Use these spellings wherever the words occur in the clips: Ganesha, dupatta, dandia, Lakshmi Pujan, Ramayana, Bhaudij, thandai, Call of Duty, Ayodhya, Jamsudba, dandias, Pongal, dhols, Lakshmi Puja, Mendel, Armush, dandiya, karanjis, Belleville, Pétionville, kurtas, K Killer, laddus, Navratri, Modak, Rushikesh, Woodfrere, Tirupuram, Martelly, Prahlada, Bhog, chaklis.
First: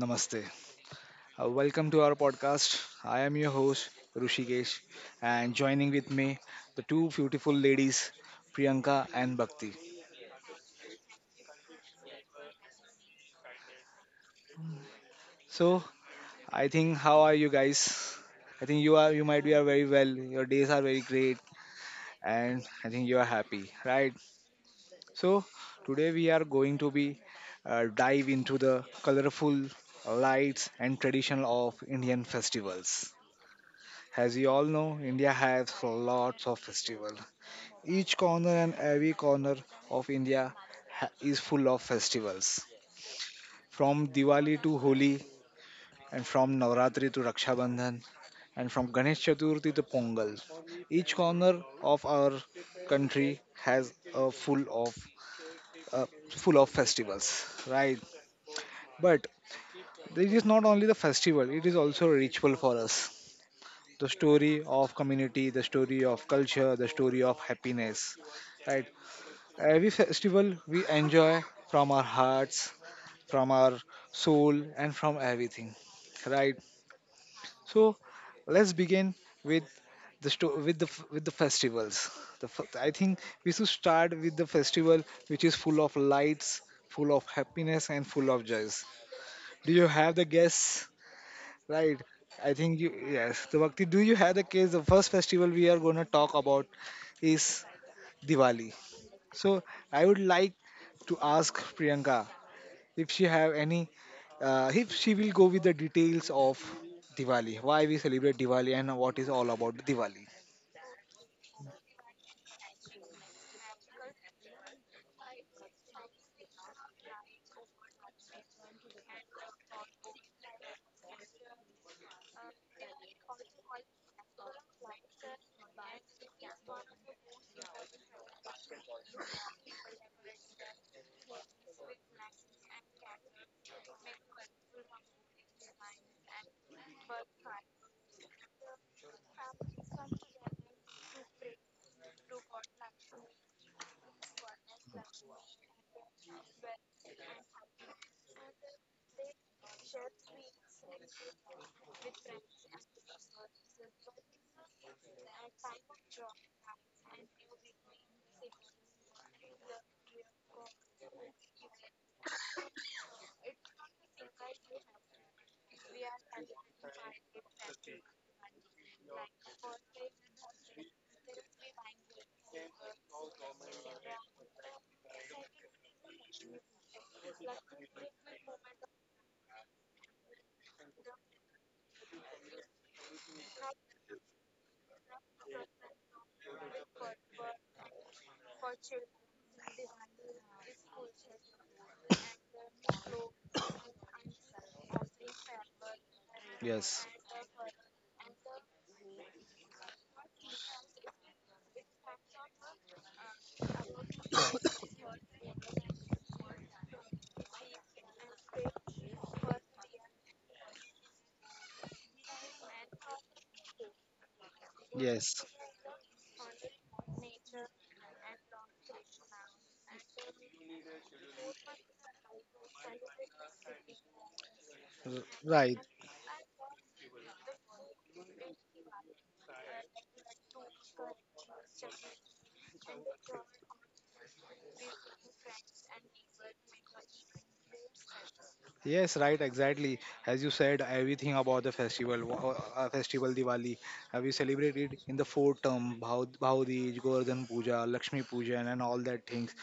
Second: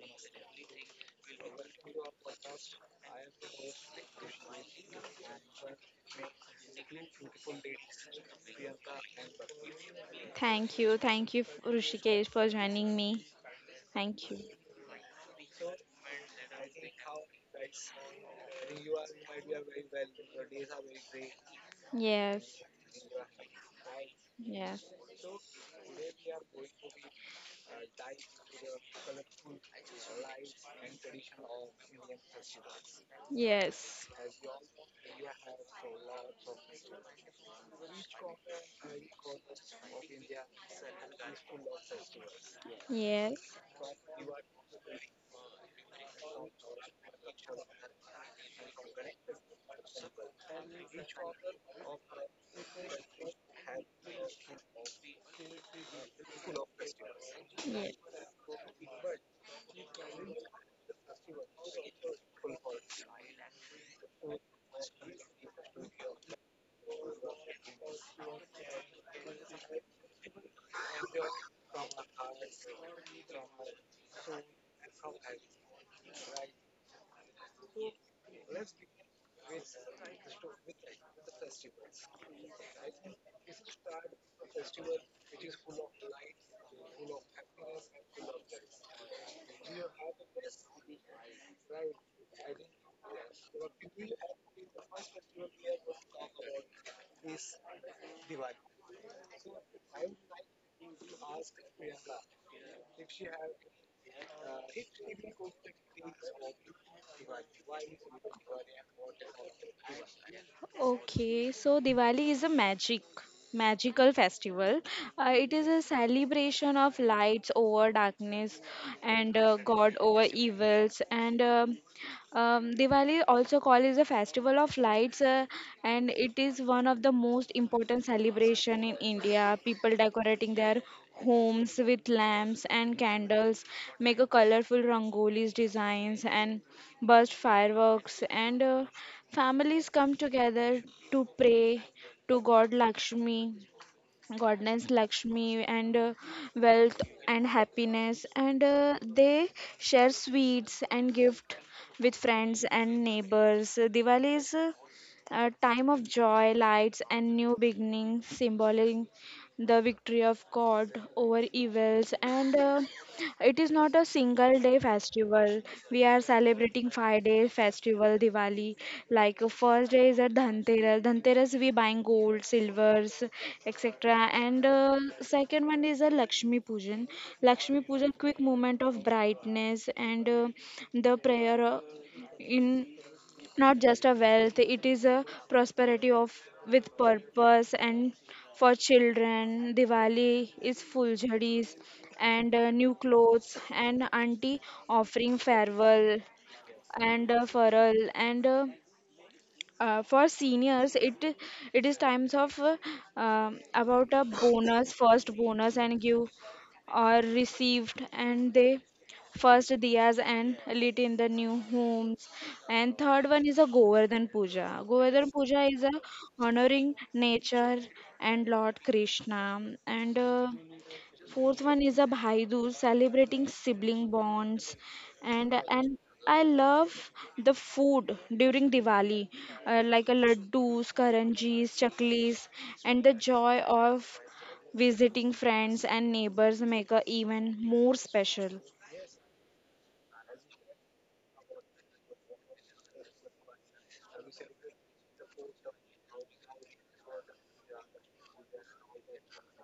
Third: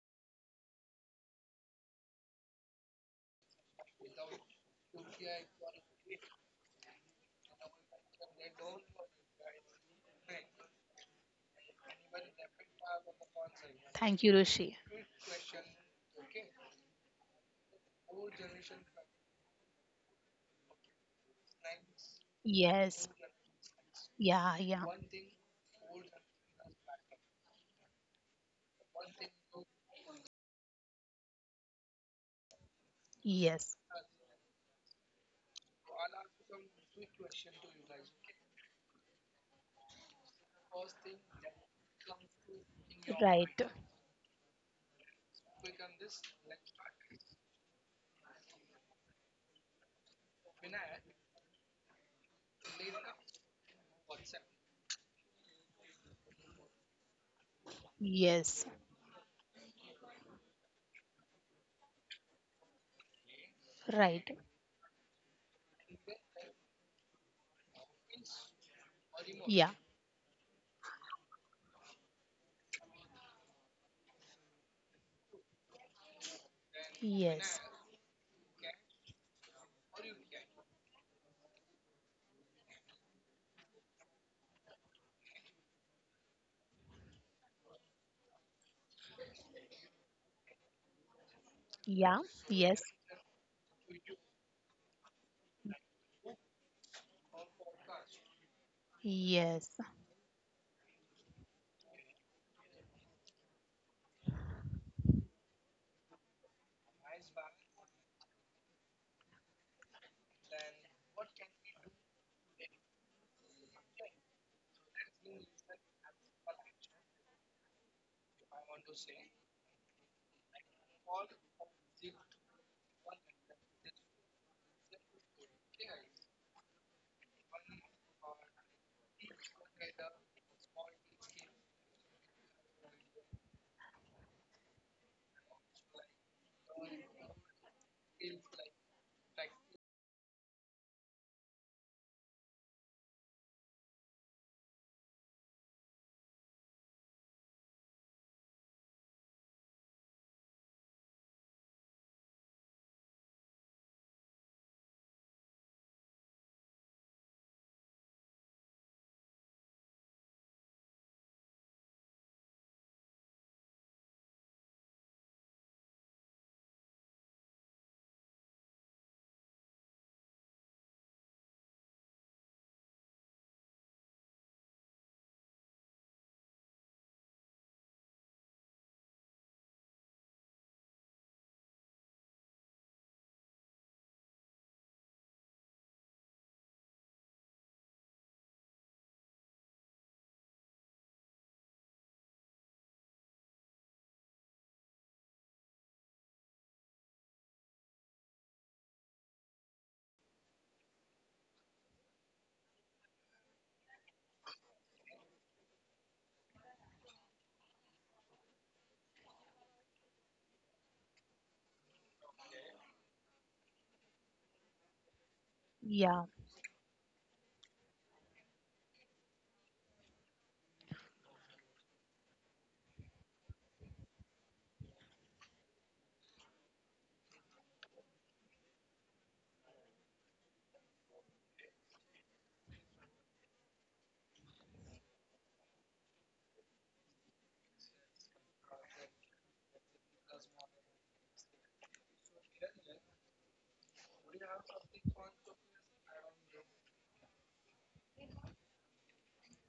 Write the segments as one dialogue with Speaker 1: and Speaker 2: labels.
Speaker 1: namaste. Welcome to our podcast. I am your host, Rushikesh, and joining with me, the two beautiful ladies, Priyanka and Bhakti.
Speaker 2: Thank you. Thank you, Rushikesh, for joining me.
Speaker 3: Thank
Speaker 2: Thank
Speaker 3: you,
Speaker 2: you.
Speaker 3: Rishi.
Speaker 1: So, I think, how are you guys? I think you might be are very well. Your days are very great, and
Speaker 2: Yes,
Speaker 1: I
Speaker 3: Yes.
Speaker 1: think you are happy, right?
Speaker 3: Yeah,
Speaker 2: yes,
Speaker 3: yeah.
Speaker 1: So, today we are going to be dive into the colorful lights and tradition of Indian festivals.
Speaker 3: Yes.
Speaker 2: yes,
Speaker 1: As you all know, India has lots of festivals. Each corner and every corner of India is full of festivals.
Speaker 2: yes,
Speaker 3: Right.
Speaker 1: From Diwali to Holi, and from Navratri to Raksha Bandhan, and from Ganesh Chaturthi to Pongal. Each corner of our country has a full of festivals,
Speaker 2: yes.
Speaker 1: right?
Speaker 3: Yes.
Speaker 1: But it is not only the festival; it is also a ritual for us, the
Speaker 3: Right.
Speaker 1: story of community, the story of culture, the story of happiness. Right?
Speaker 3: Yeah.
Speaker 1: Every festival we enjoy from our hearts, from our soul, and from everything. Right?
Speaker 3: Yes.
Speaker 1: So let's begin with the sto- with the f- with the festivals. I think we should start with the festival which is full of lights, full of happiness, and full of joys. Do you have the guess? Right.
Speaker 3: Yeah.
Speaker 1: I
Speaker 3: Yes.
Speaker 1: think you yes. So Bhakti, do you have the case? The first festival we are gonna talk about is Diwali. So
Speaker 3: Yes.
Speaker 1: I would like to ask Priyanka if she have any, if she will go with the details of Diwali, why we celebrate Diwali and what is all about Diwali.
Speaker 2: Okay, so Diwali is a magical festival. It is a celebration of lights over darkness, and God over evils. And Diwali also called is a festival of lights, and it is one of the most important celebration in India. People decorating their homes with lamps and candles, make a colorful rangolis designs and burst fireworks, and families come together to pray to God Lakshmi, Godness Lakshmi, and wealth and happiness, and they share sweets and gift with friends and neighbors. Diwali is a time of joy, lights, and new beginning, symboling the victory of God over evils, and it is not a single day festival. We are celebrating 5 day festival Diwali. Like first day is a Dhanteras. Dhanteras we buying gold, silvers, etc. And second one is a Lakshmi Pujan. Lakshmi Pujan quick moment of brightness, and the prayer in not just a wealth, it is a prosperity of with purpose. And for children Diwali is full jhadis, and new clothes and auntie offering farewell
Speaker 1: Yes.
Speaker 2: and farewell and for seniors. It is times of about a bonus, first bonus, and give or received. And they first diyas and lit in the new homes. And third one is a Govardhan Puja. Govardhan
Speaker 1: Yes.
Speaker 2: Puja is a
Speaker 3: Yeah.
Speaker 2: honoring nature and Lord Krishna, and fourth one is a Bhai Dooj, celebrating sibling bonds,
Speaker 1: R-
Speaker 2: and
Speaker 1: Right.
Speaker 2: and I love the food during Diwali, like a laddus, karanjis, chaklis, and the joy of visiting friends and neighbors make a even more special.
Speaker 1: Yes, right, exactly. As you said, everything about the festival, festival Diwali, have you celebrated in the four term, Bhaudij, Govardhan Puja, Lakshmi Puja, and all that things.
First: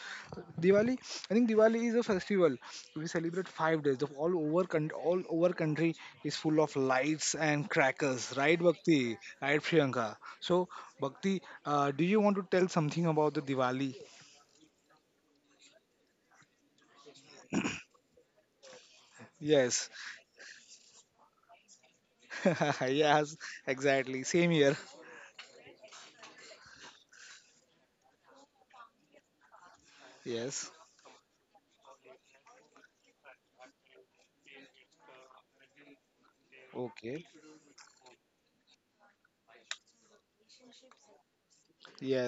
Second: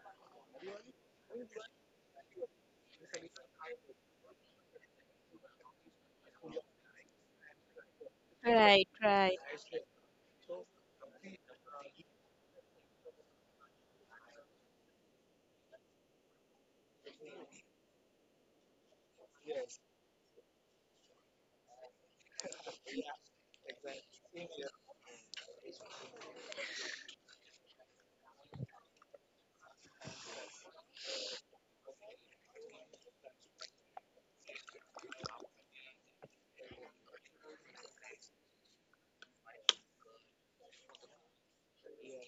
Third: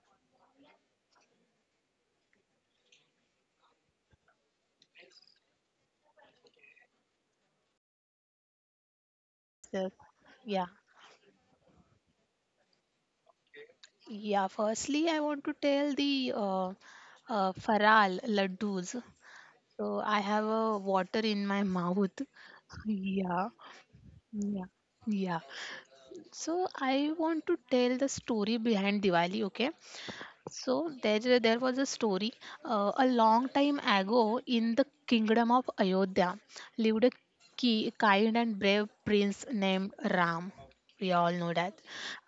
Speaker 1: Diwali, I think Diwali is a festival. We celebrate 5 days. The all over country is full of lights and crackers, right,
Speaker 2: Right,
Speaker 1: Bhakti?
Speaker 2: right.
Speaker 1: Right,
Speaker 3: So,
Speaker 1: Priyanka.
Speaker 3: yeah.
Speaker 1: So, Bhakti, do you want to tell something about the Diwali?
Speaker 3: Yeah. Firstly, I want to tell the Faral laddus.
Speaker 1: Yes,
Speaker 3: So I have a water in my mouth.
Speaker 1: yes,
Speaker 3: Yeah.
Speaker 1: exactly. Same
Speaker 3: Yeah.
Speaker 1: here.
Speaker 3: Yeah. So I want to tell the story behind Diwali, okay?
Speaker 1: Yes.
Speaker 3: So there was a story a long time ago in the kingdom of Ayodhya lived a
Speaker 1: Okay.
Speaker 3: kind and brave prince named Ram. We all know that.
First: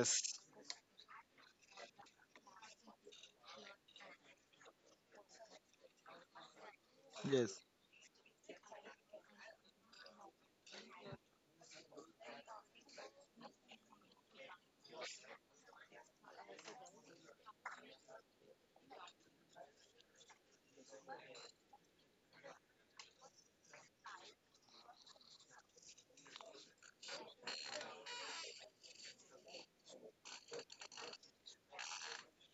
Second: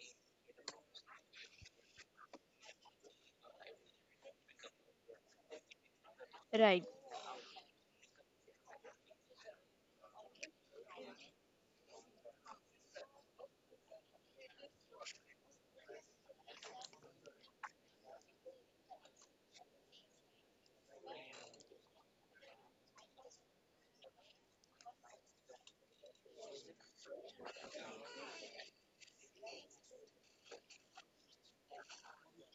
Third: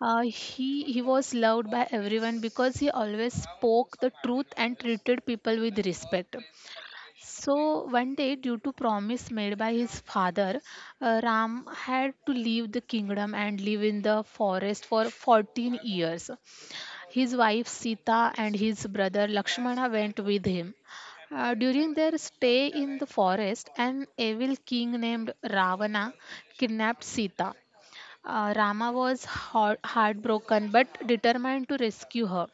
Speaker 3: Uh, he he was loved by everyone because he always spoke the truth and treated people with respect.
Speaker 2: Right.
Speaker 1: yes,
Speaker 3: So one day, due to promise made by his father, Ram had to leave the kingdom and live in the forest for 14 years. His wife Sita and his brother Lakshmana went with him. During their stay in the forest, an evil king named Ravana kidnapped Sita. Rama was heartbroken but determined to rescue her.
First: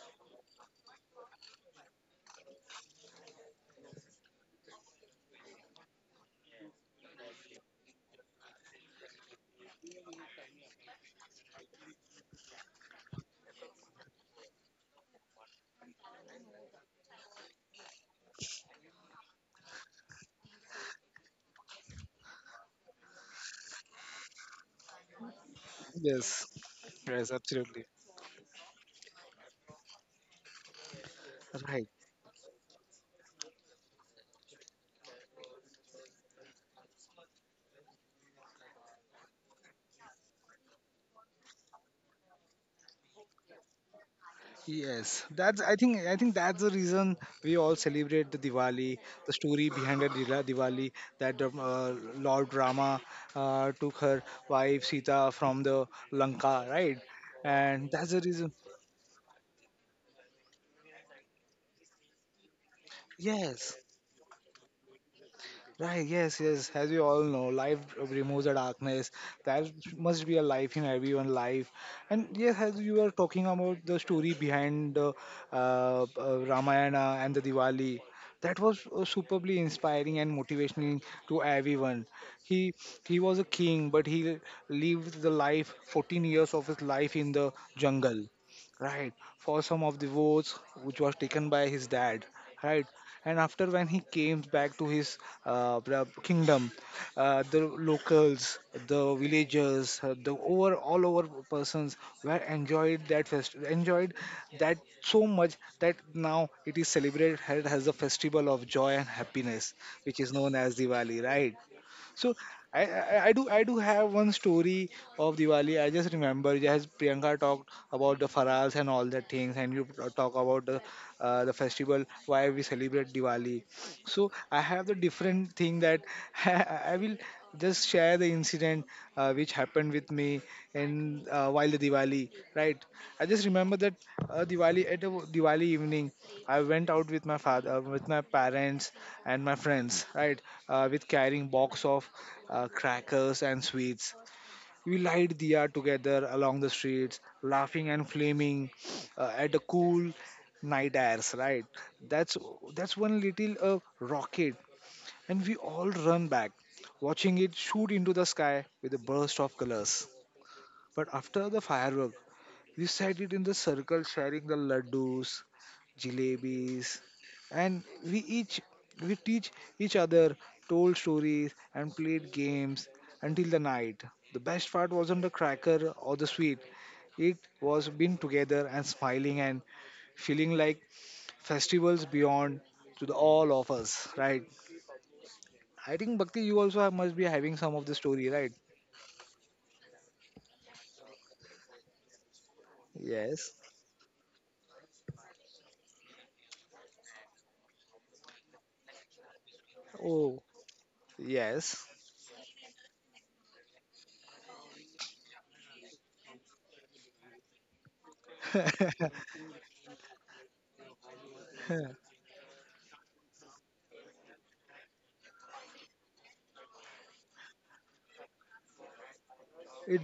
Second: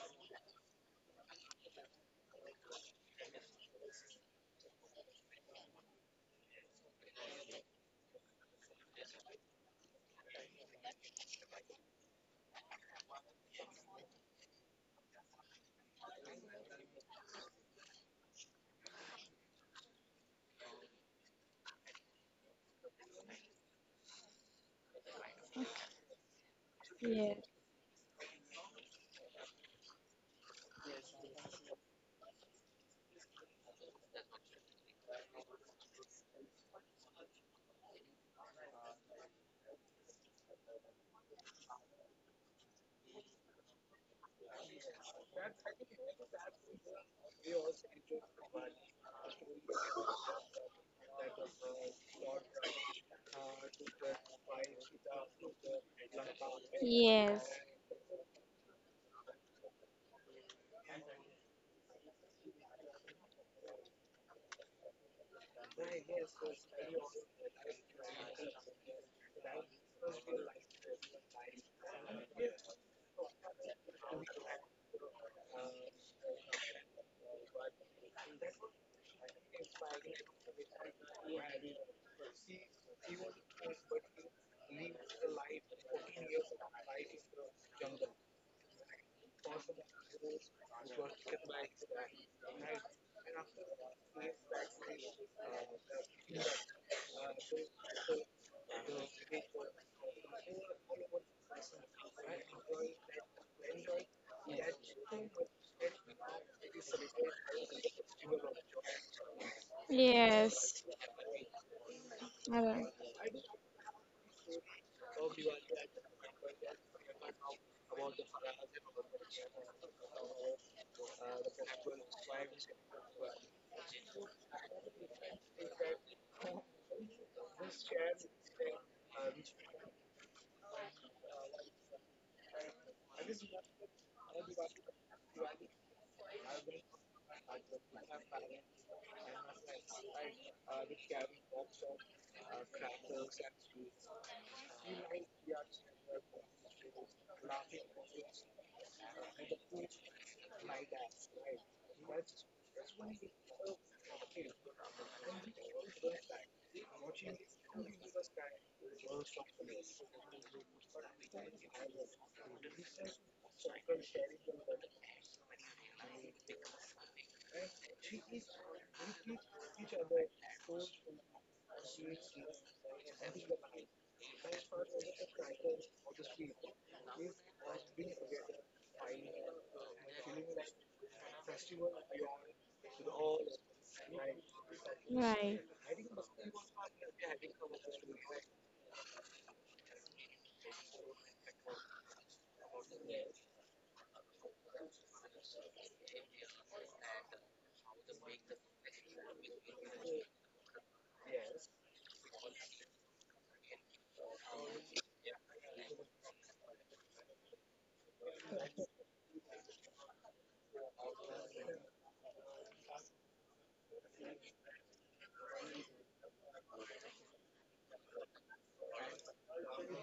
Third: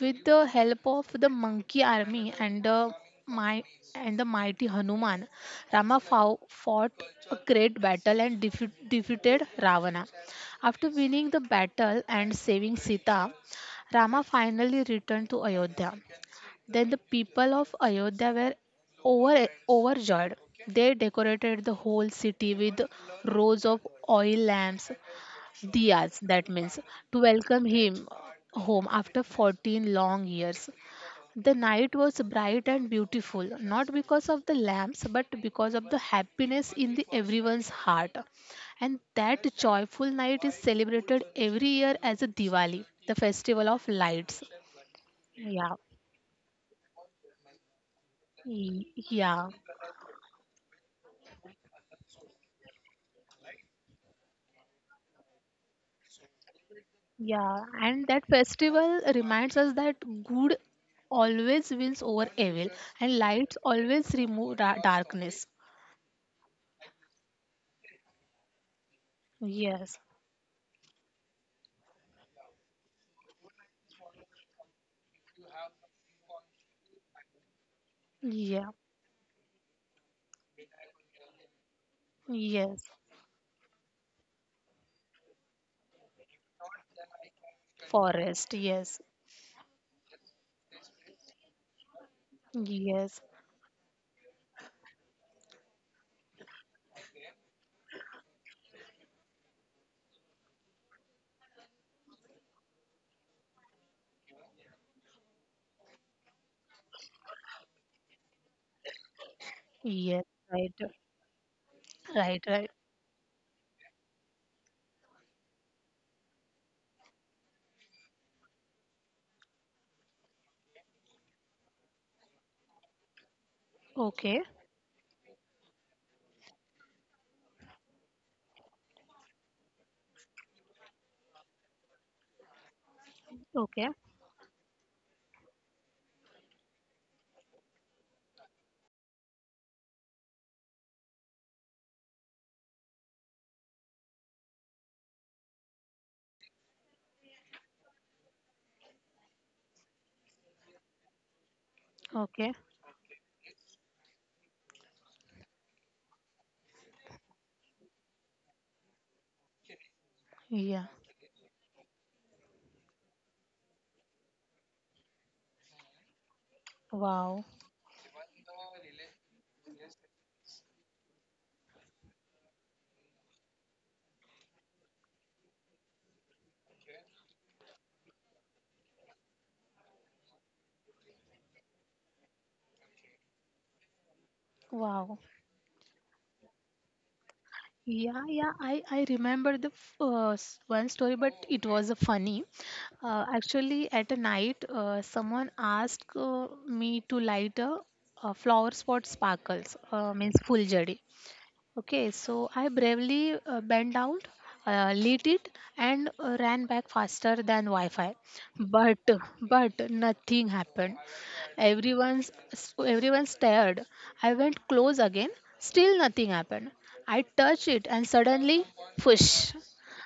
Speaker 3: With the help of the monkey army my and the mighty Hanuman, Rama fought a great battle and defeated Ravana. After winning the battle and saving Sita, Rama finally returned to Ayodhya. Then the people of Ayodhya were overjoyed. They decorated the whole city with rows of oil lamps, Diyaz,
Speaker 1: yes,
Speaker 3: that means, to
Speaker 1: yes,
Speaker 2: Yeah.
Speaker 3: welcome
Speaker 1: absolutely.
Speaker 3: him home after 14 long years. The
Speaker 1: Right.
Speaker 3: night was bright and beautiful, not because of the lamps, but because of the happiness in the everyone's heart. And that joyful night is celebrated every year as a Diwali, the festival of lights.
Speaker 1: Yes. That's
Speaker 3: Yeah,
Speaker 1: I think that's the reason we all celebrate the
Speaker 3: Y-
Speaker 1: Diwali, the
Speaker 3: yeah,
Speaker 1: story behind the Diwali, that Lord Rama took her wife Sita from the Lanka, right?
Speaker 2: Yes.
Speaker 3: yeah.
Speaker 1: And
Speaker 3: And
Speaker 1: that's the
Speaker 3: that
Speaker 1: reason.
Speaker 3: festival reminds us that good always wins over evil, and lights
Speaker 1: Yes.
Speaker 3: always remove darkness.
Speaker 1: Right, yes, yes. As we all know, life removes the darkness. That
Speaker 3: Yes,
Speaker 1: must be a life in everyone's life. And yes, as you were talking about the story behind uh, Ramayana and the Diwali, that
Speaker 3: yeah,
Speaker 1: was superbly inspiring and motivational to everyone. He
Speaker 3: yes,
Speaker 1: he was a king, but he lived the life 14 years of his life in the jungle,
Speaker 3: forest, yes,
Speaker 1: right, for some of the votes which was taken by his dad, right,
Speaker 3: yes,
Speaker 1: and after when he came back to his kingdom, the locals, the villagers, the over all over persons were enjoyed that so much that now it is celebrated as a festival of joy and happiness which
Speaker 3: yes,
Speaker 1: is known
Speaker 3: right,
Speaker 1: as
Speaker 2: Yes.
Speaker 1: Diwali, right? So
Speaker 3: right, right.
Speaker 2: Right,
Speaker 1: I do have one story of Diwali. I just remember as Priyanka talked about the farals and all the things, and you talk about the festival why we celebrate Diwali. So
Speaker 3: Okay,
Speaker 1: I have the different thing that I will just share the incident which happened with me and while the Diwali, right? I just remember
Speaker 3: okay,
Speaker 1: that Diwali at a Diwali evening. I went out with my father, with my parents and my friends, right? With carrying box of crackers and sweets. We light diya together along the streets, laughing and flaming at the cool night airs, right? That's
Speaker 3: okay,
Speaker 1: that's one little rocket, and we all run back, watching it shoot into the sky with a burst of colors.
Speaker 3: yeah,
Speaker 1: But after the firework, we sat it in the circle sharing the laddus, jalebis,
Speaker 3: wow,
Speaker 1: and we teach each other, told stories and played games until the night. The best part wasn't the cracker or the sweet. It was being together and smiling and feeling like festivals beyond to the all of us, right?
Speaker 3: wow.
Speaker 2: right.
Speaker 1: I think Bhakti, you also must be having some of the
Speaker 3: Yeah,
Speaker 1: story,
Speaker 3: yeah,
Speaker 1: right?
Speaker 3: I remember the one story, but it was a funny. Uh,
Speaker 1: Yes.
Speaker 3: actually, at a night, someone asked me to light a flower spot sparkles, means
Speaker 1: Oh,
Speaker 3: full jari.
Speaker 1: yes.
Speaker 3: Okay, so I bravely bent down, lit it, and ran back faster than Wi-Fi. But but nothing happened.
Speaker 1: it
Speaker 3: Everyone's everyone stared. I went close again. Still nothing happened. I touched it, and suddenly, push.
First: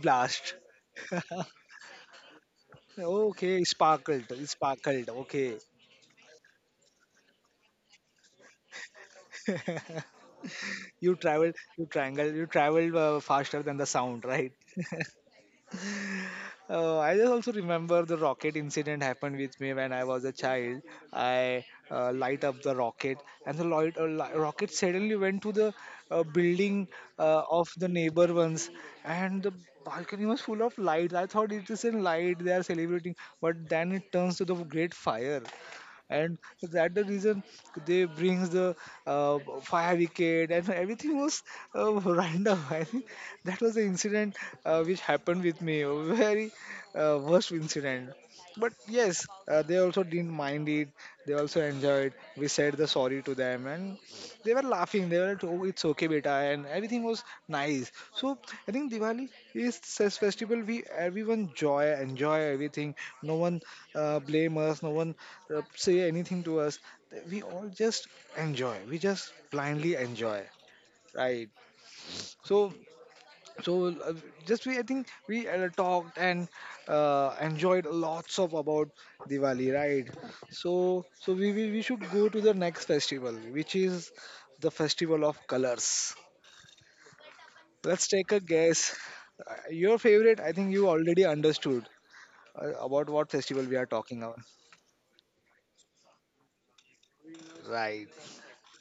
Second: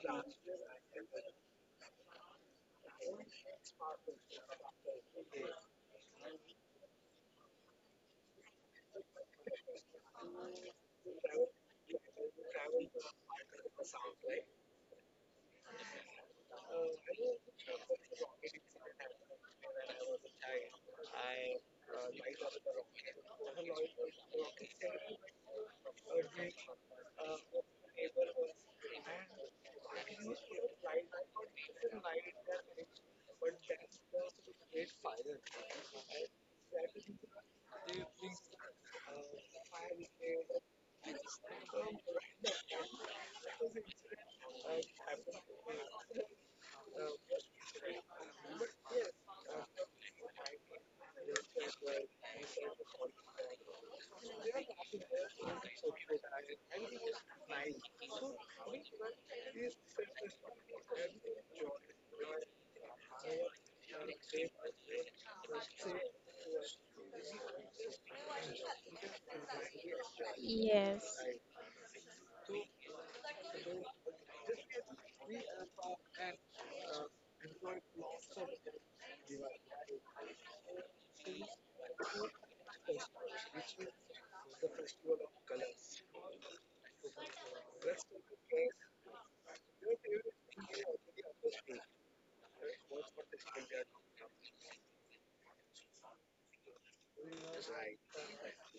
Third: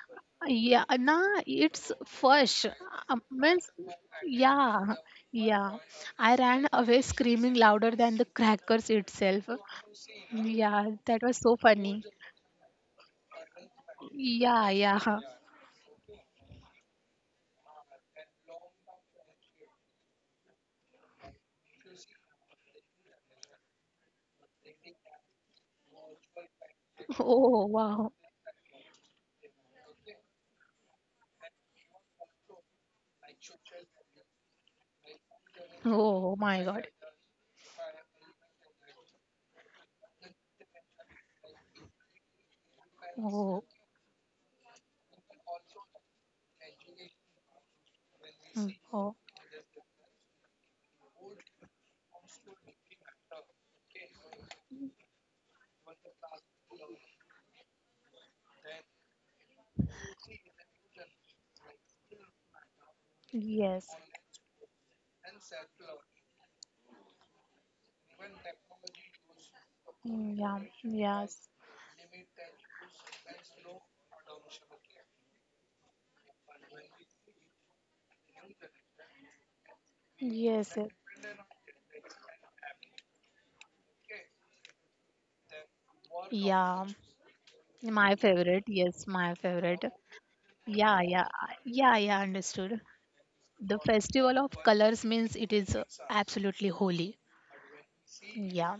Speaker 1: lasts.
Speaker 3: Yeah, nah, it's fush. Um,
Speaker 1: Okay, it
Speaker 3: means,
Speaker 1: sparkled. It
Speaker 3: yeah,
Speaker 1: sparkled. Okay.
Speaker 3: yeah. I ran away screaming louder than the crackers itself. Yeah,
Speaker 1: You
Speaker 3: that was so
Speaker 1: traveled, you
Speaker 3: funny.
Speaker 1: triangle, you traveled faster than the sound, right?
Speaker 3: Yeah, yeah.
Speaker 1: I just also remember the rocket incident happened with me when I was a child. I light up the rocket, and the light, rocket suddenly went to the building
Speaker 3: Oh,
Speaker 1: of the
Speaker 3: wow.
Speaker 1: neighbor ones, and the balcony was full of light. I thought it is a light they are celebrating, but then it turns to the great fire,
Speaker 3: Oh
Speaker 1: and
Speaker 3: my
Speaker 1: so
Speaker 3: God.
Speaker 1: that the reason they brings the fire wicket and everything was random. I think that
Speaker 3: Oh,
Speaker 1: was the incident which happened with me, a very worst incident.
Speaker 3: mm,
Speaker 1: But
Speaker 3: oh,
Speaker 1: yes, they also didn't mind it. They also enjoyed. We said the sorry to them, and they were laughing, they were like, oh, it's okay, beta, and everything was nice. So I think Diwali is this festival, we everyone joy enjoy everything, no one
Speaker 3: yes.
Speaker 1: blame us, no one say anything to us, we all just enjoy, we just blindly
Speaker 3: Mm,
Speaker 1: enjoy,
Speaker 3: yeah,
Speaker 2: Yes.
Speaker 1: right?
Speaker 3: yes.
Speaker 1: So so uh, just we, I think we talked and enjoyed lots of about Diwali, right?
Speaker 3: Yes,
Speaker 1: so
Speaker 3: yes.
Speaker 1: so we, we we should go to the next festival which is the festival of colors.
Speaker 3: Yeah,
Speaker 1: Let's
Speaker 3: my
Speaker 1: take a
Speaker 3: favorite.
Speaker 1: guess,
Speaker 3: Yes, my favorite.
Speaker 1: your favorite. I think you
Speaker 3: Yeah,
Speaker 1: already
Speaker 3: yeah,
Speaker 1: understood
Speaker 3: yeah, yeah, understood.
Speaker 1: about what festival we
Speaker 3: The
Speaker 1: are talking about,
Speaker 3: festival of colors means it is absolutely holy.
Speaker 1: right?
Speaker 3: Yeah.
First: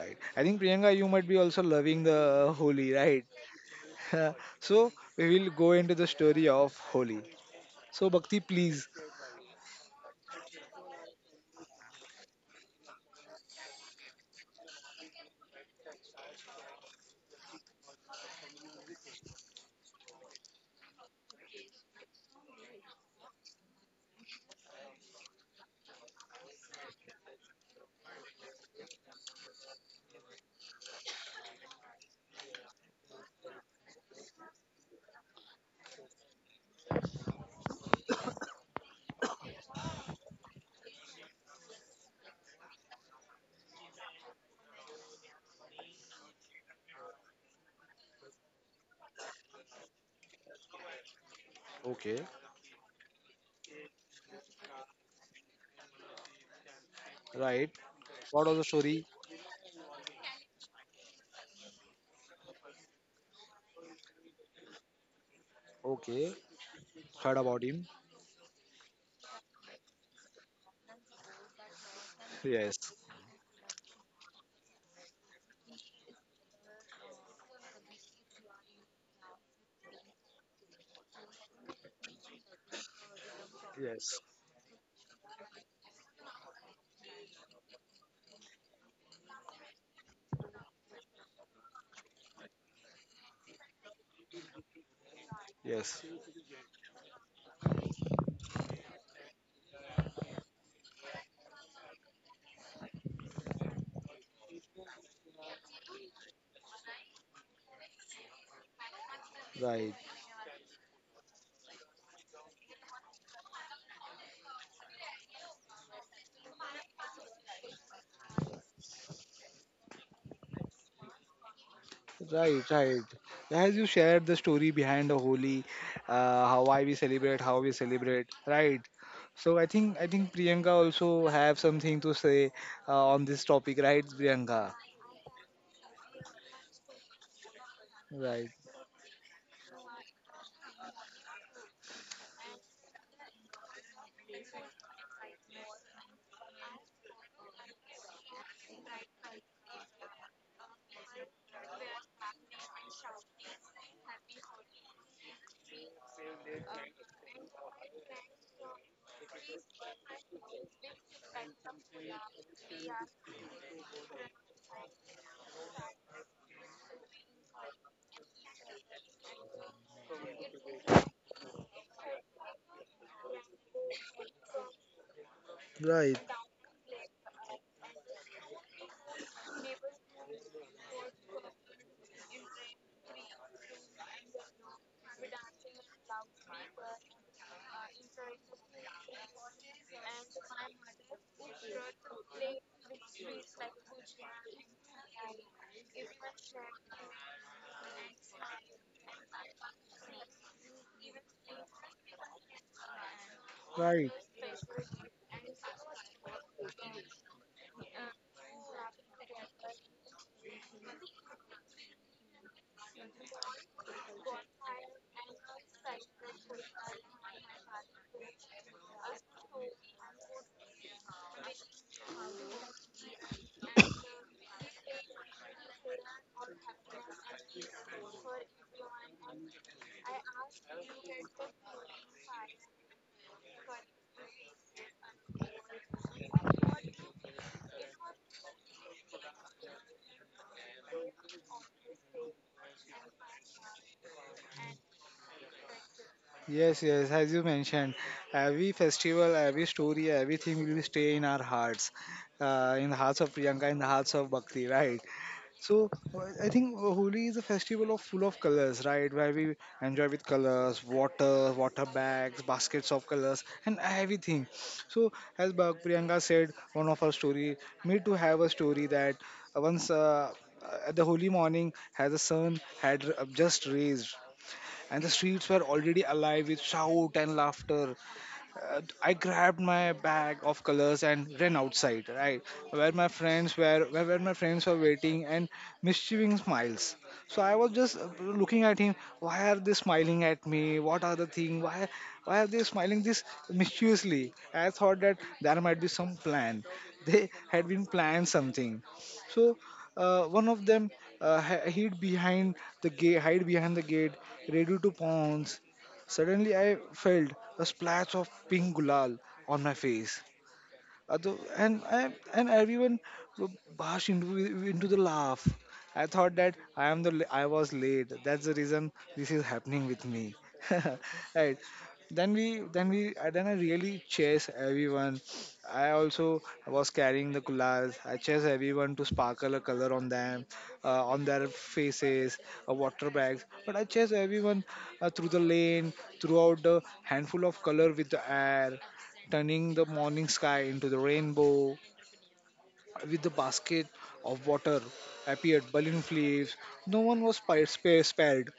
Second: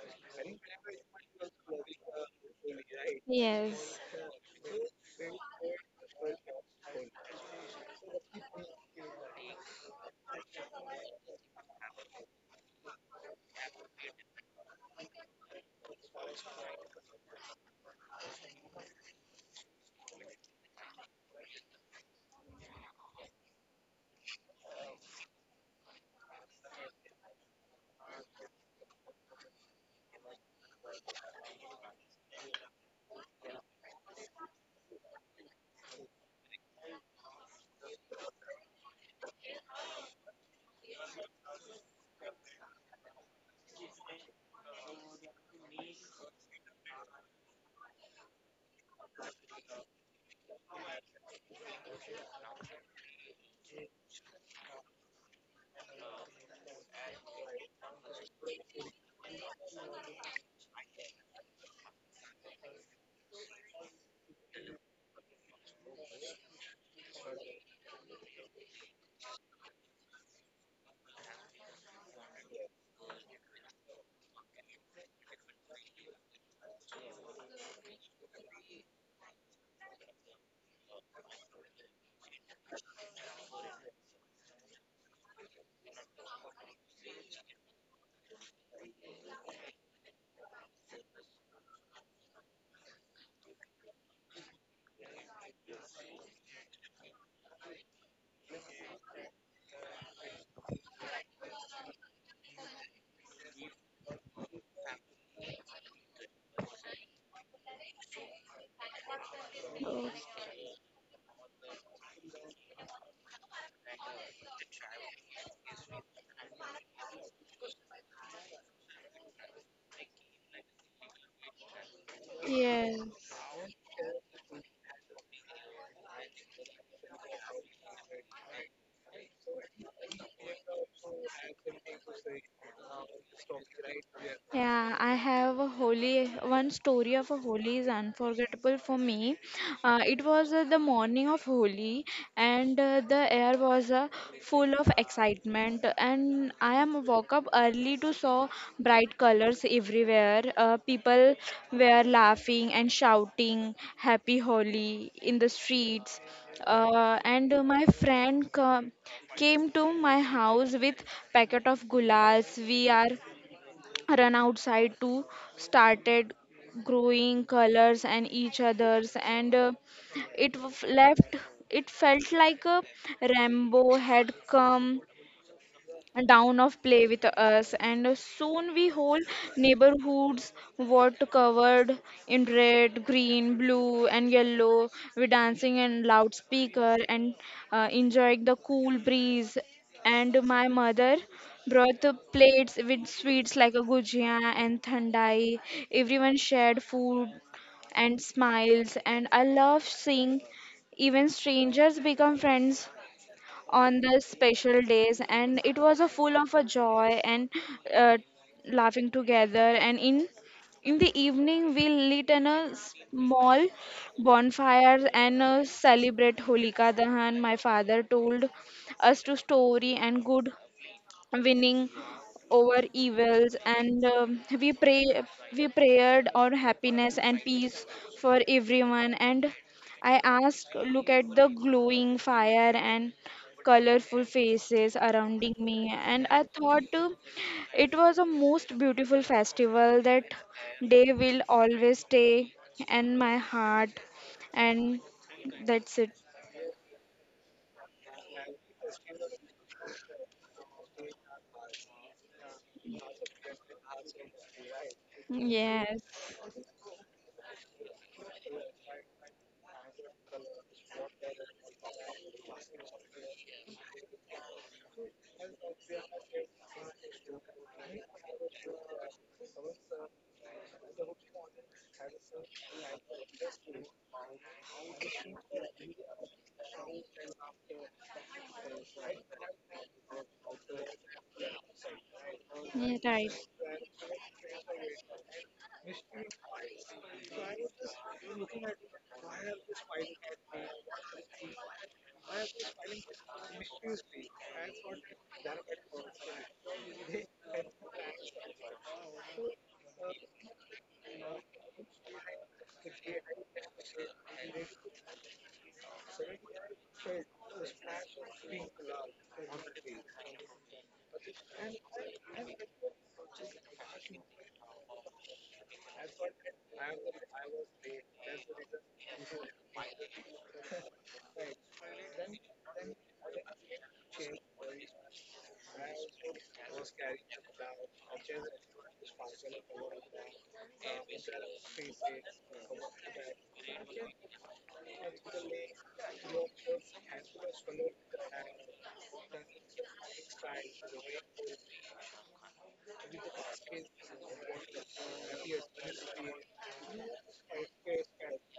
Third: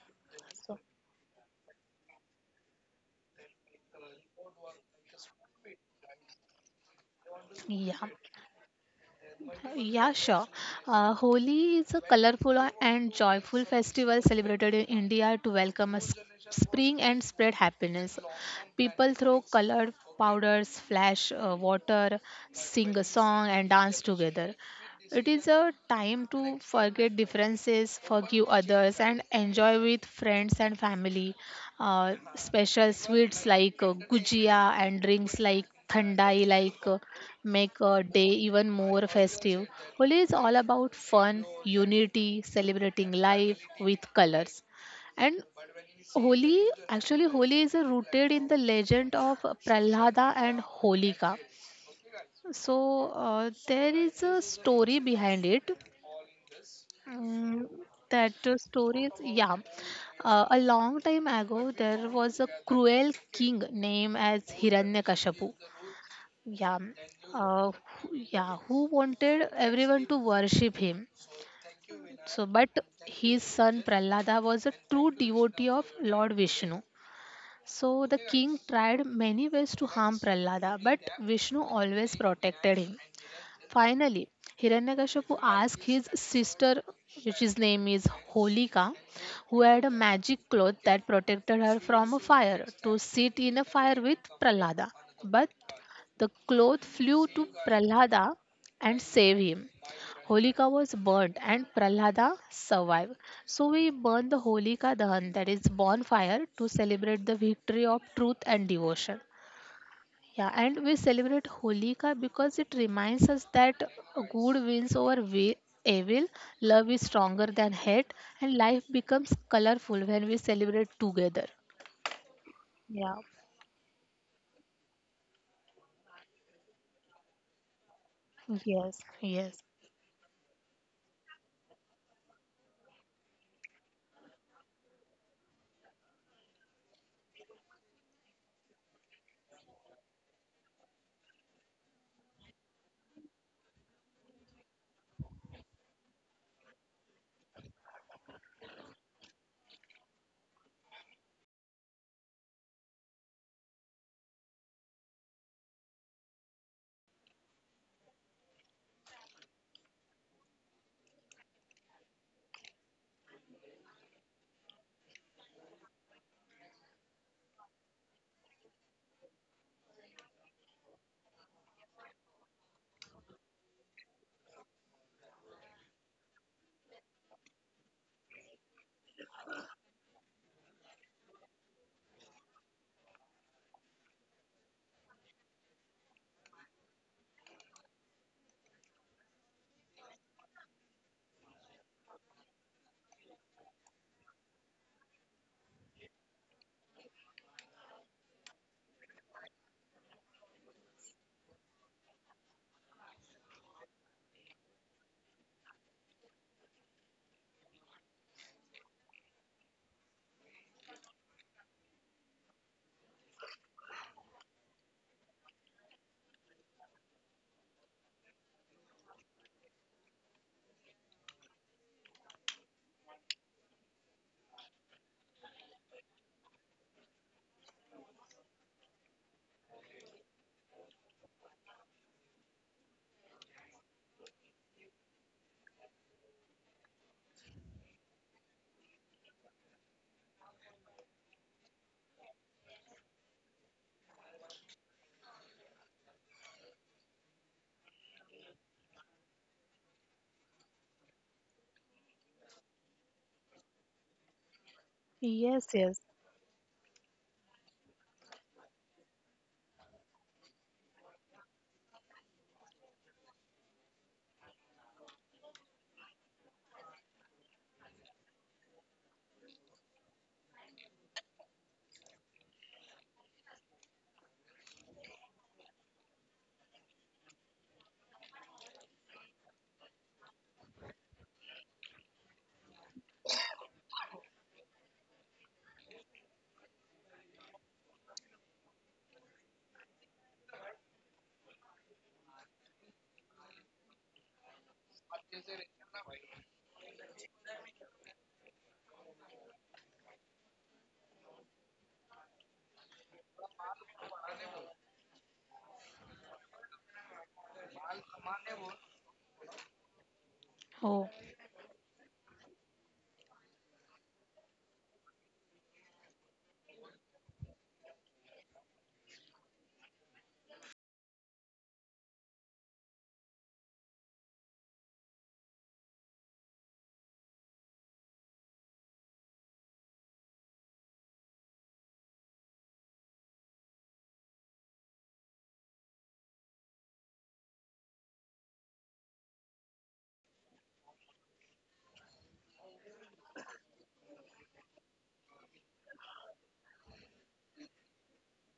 Speaker 1: Right, I think
Speaker 3: So,
Speaker 1: Priyanka, you might be also loving the Holi, right?
Speaker 2: Yes.
Speaker 1: So we will go into the story of Holi.
Speaker 3: yeah,
Speaker 1: So Bhakti, please.
Speaker 3: yeah, sure. Holi is a colorful and joyful festival celebrated in India to welcome a spring and spread happiness. People throw colored powders, flash water, sing a song, and dance together. It is a time to forget differences, forgive others, and enjoy with friends and family. Special sweets like gujia and drinks like thandai like make a day even more festive. Holi is all about fun, unity, celebrating life with colors. And Holi, actually, Holi is rooted in the legend of Prahlada and Holika.
Speaker 1: Okay.
Speaker 3: So there is a story behind it. Mm,
Speaker 1: Right.
Speaker 3: that,
Speaker 1: What was the story?
Speaker 3: stories. Yeah. A long time ago there was a cruel king named as Hiranyakashipu.
Speaker 1: Okay,
Speaker 3: Yeah.
Speaker 1: heard about him.
Speaker 3: Yeah, who wanted everyone to worship him. So but
Speaker 1: Yes,
Speaker 3: his son Prahlada was a true devotee of Lord Vishnu. So the king tried many ways to harm Prahlada, but Vishnu always protected him.
Speaker 1: yes,
Speaker 3: Finally, Hiranyakashipu asked his sister, which his name is Holika, who had a magic cloth that protected her from a fire, to sit in a fire with Prahlada. But
Speaker 1: yes.
Speaker 3: the cloth flew to Prahlada and saved him. Holika was burnt and Prahlada survived. So we burn the Holika Dahan, that is bonfire, to celebrate the victory of truth and devotion.
Speaker 1: Right,
Speaker 2: Oh,
Speaker 3: Yeah, and we celebrate Holika because it reminds us that good wins over evil, love is stronger than hate, and life becomes colorful when we celebrate together.
Speaker 1: right,
Speaker 2: yes.
Speaker 1: right.
Speaker 3: Yeah,
Speaker 1: As you shared the story behind the Holi, how why we celebrate, how we celebrate. Right.
Speaker 3: yes,
Speaker 1: So
Speaker 3: yes,
Speaker 1: I think Priyanka also have something to say on this topic, right, Priyanka?
Speaker 2: Yeah, I have a holy one story of a holy is
Speaker 1: Right,
Speaker 2: unforgettable for me. It was the morning of holy, and the air was full of excitement. And I am woke up early to saw bright colors everywhere. People were laughing and shouting "Happy Holi" in the streets. And my friend came to my house with packet of gulals. We are run outside to started growing colors and each others, and it w- left it felt like a Rambo had come
Speaker 1: right,
Speaker 2: down of play with us. And soon we whole neighborhoods were covered in red, green, blue, and yellow, we dancing and loudspeaker, and enjoying the cool breeze. And my mother brought the plates with sweets like a gujia and thandai. Everyone shared food and smiles, and I love seeing even strangers become friends on
Speaker 1: right.
Speaker 2: the special days. And it was a full of a joy, and uh, laughing together. And in the evening we lit an a small bonfire, and celebrate Holika Dahan. My father told us to story and good winning over evils. And we prayed our happiness and peace for everyone. And I ask, look at the glowing fire and colorful faces surrounding me, and I thought it was a most beautiful festival. That day will always stay in my heart. And that's it.
Speaker 1: Yes, yes. As you mentioned, every festival, every story, everything will stay in our hearts, in the hearts of Priyanka, in the hearts of Bhakti, right?
Speaker 3: yes,
Speaker 1: So
Speaker 3: yes.
Speaker 2: Yes.
Speaker 1: I think Holi is a festival of full of colors, right? Where we enjoy with colors, water, water bags, baskets of colors, and everything. So as Priyanka said, one of her story, me too have a story that once at the holy morning, as the sun had just raised, and the streets were already alive with shout and laughter, I grabbed my bag of colors and ran outside, right, where
Speaker 2: Mm,
Speaker 1: my
Speaker 2: right.
Speaker 1: friends were, where my friends were waiting and mischievous smiles. So I was just looking at him. Why are they smiling at me? What are the thing? Why are they smiling this mischievously? I thought that there might be some plan. They had been planned something. So one of them uh, hi- hid behind hide behind the gate, ready to pounce. Suddenly, I felt a splash of pink gulal on my face.
Speaker 3: Oh,
Speaker 1: Other, and I, and everyone bash into the laugh. I thought that I was late. That's the reason this is happening with me. Right. Then I really chase everyone. I also was carrying the coolers. I chase everyone to sparkle a color on them, on their faces, water bags. But I chase everyone through the lane, throughout the handful of color with the air turning the morning sky into the rainbow, with the basket of water appeared balloon flips. No one was spared.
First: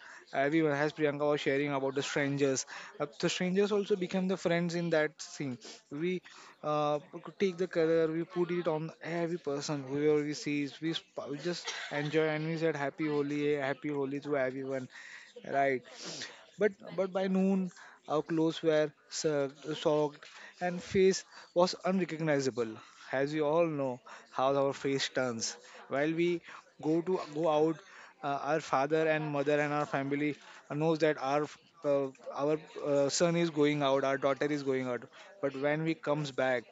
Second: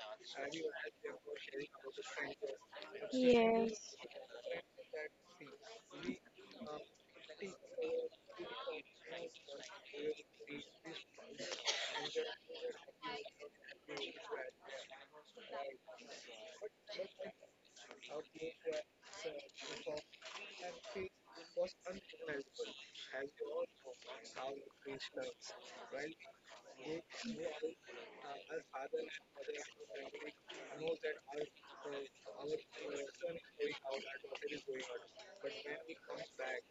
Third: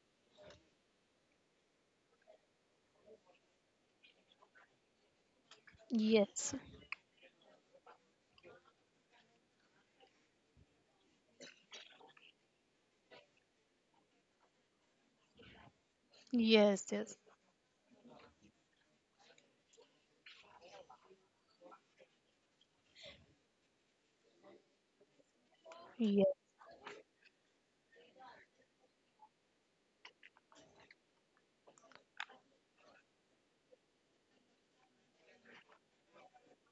Speaker 1: Everyone, as Priyanka was sharing about the strangers, the strangers
Speaker 2: Yes,
Speaker 1: also became the friends in that scene. We
Speaker 3: yes,
Speaker 1: could take the color, we put it on every person whoever we see, we just enjoy and we said happy Holi, happy Holi to everyone, right? but
Speaker 3: yes,
Speaker 1: but
Speaker 3: yes,
Speaker 1: by noon, our clothes were soaked, and face was unrecognizable. As we all know how our face turns. While
Speaker 3: yes.
Speaker 1: we go out, our father and mother and our family knows that uh, our son is going out, our daughter is going out. But when we comes back,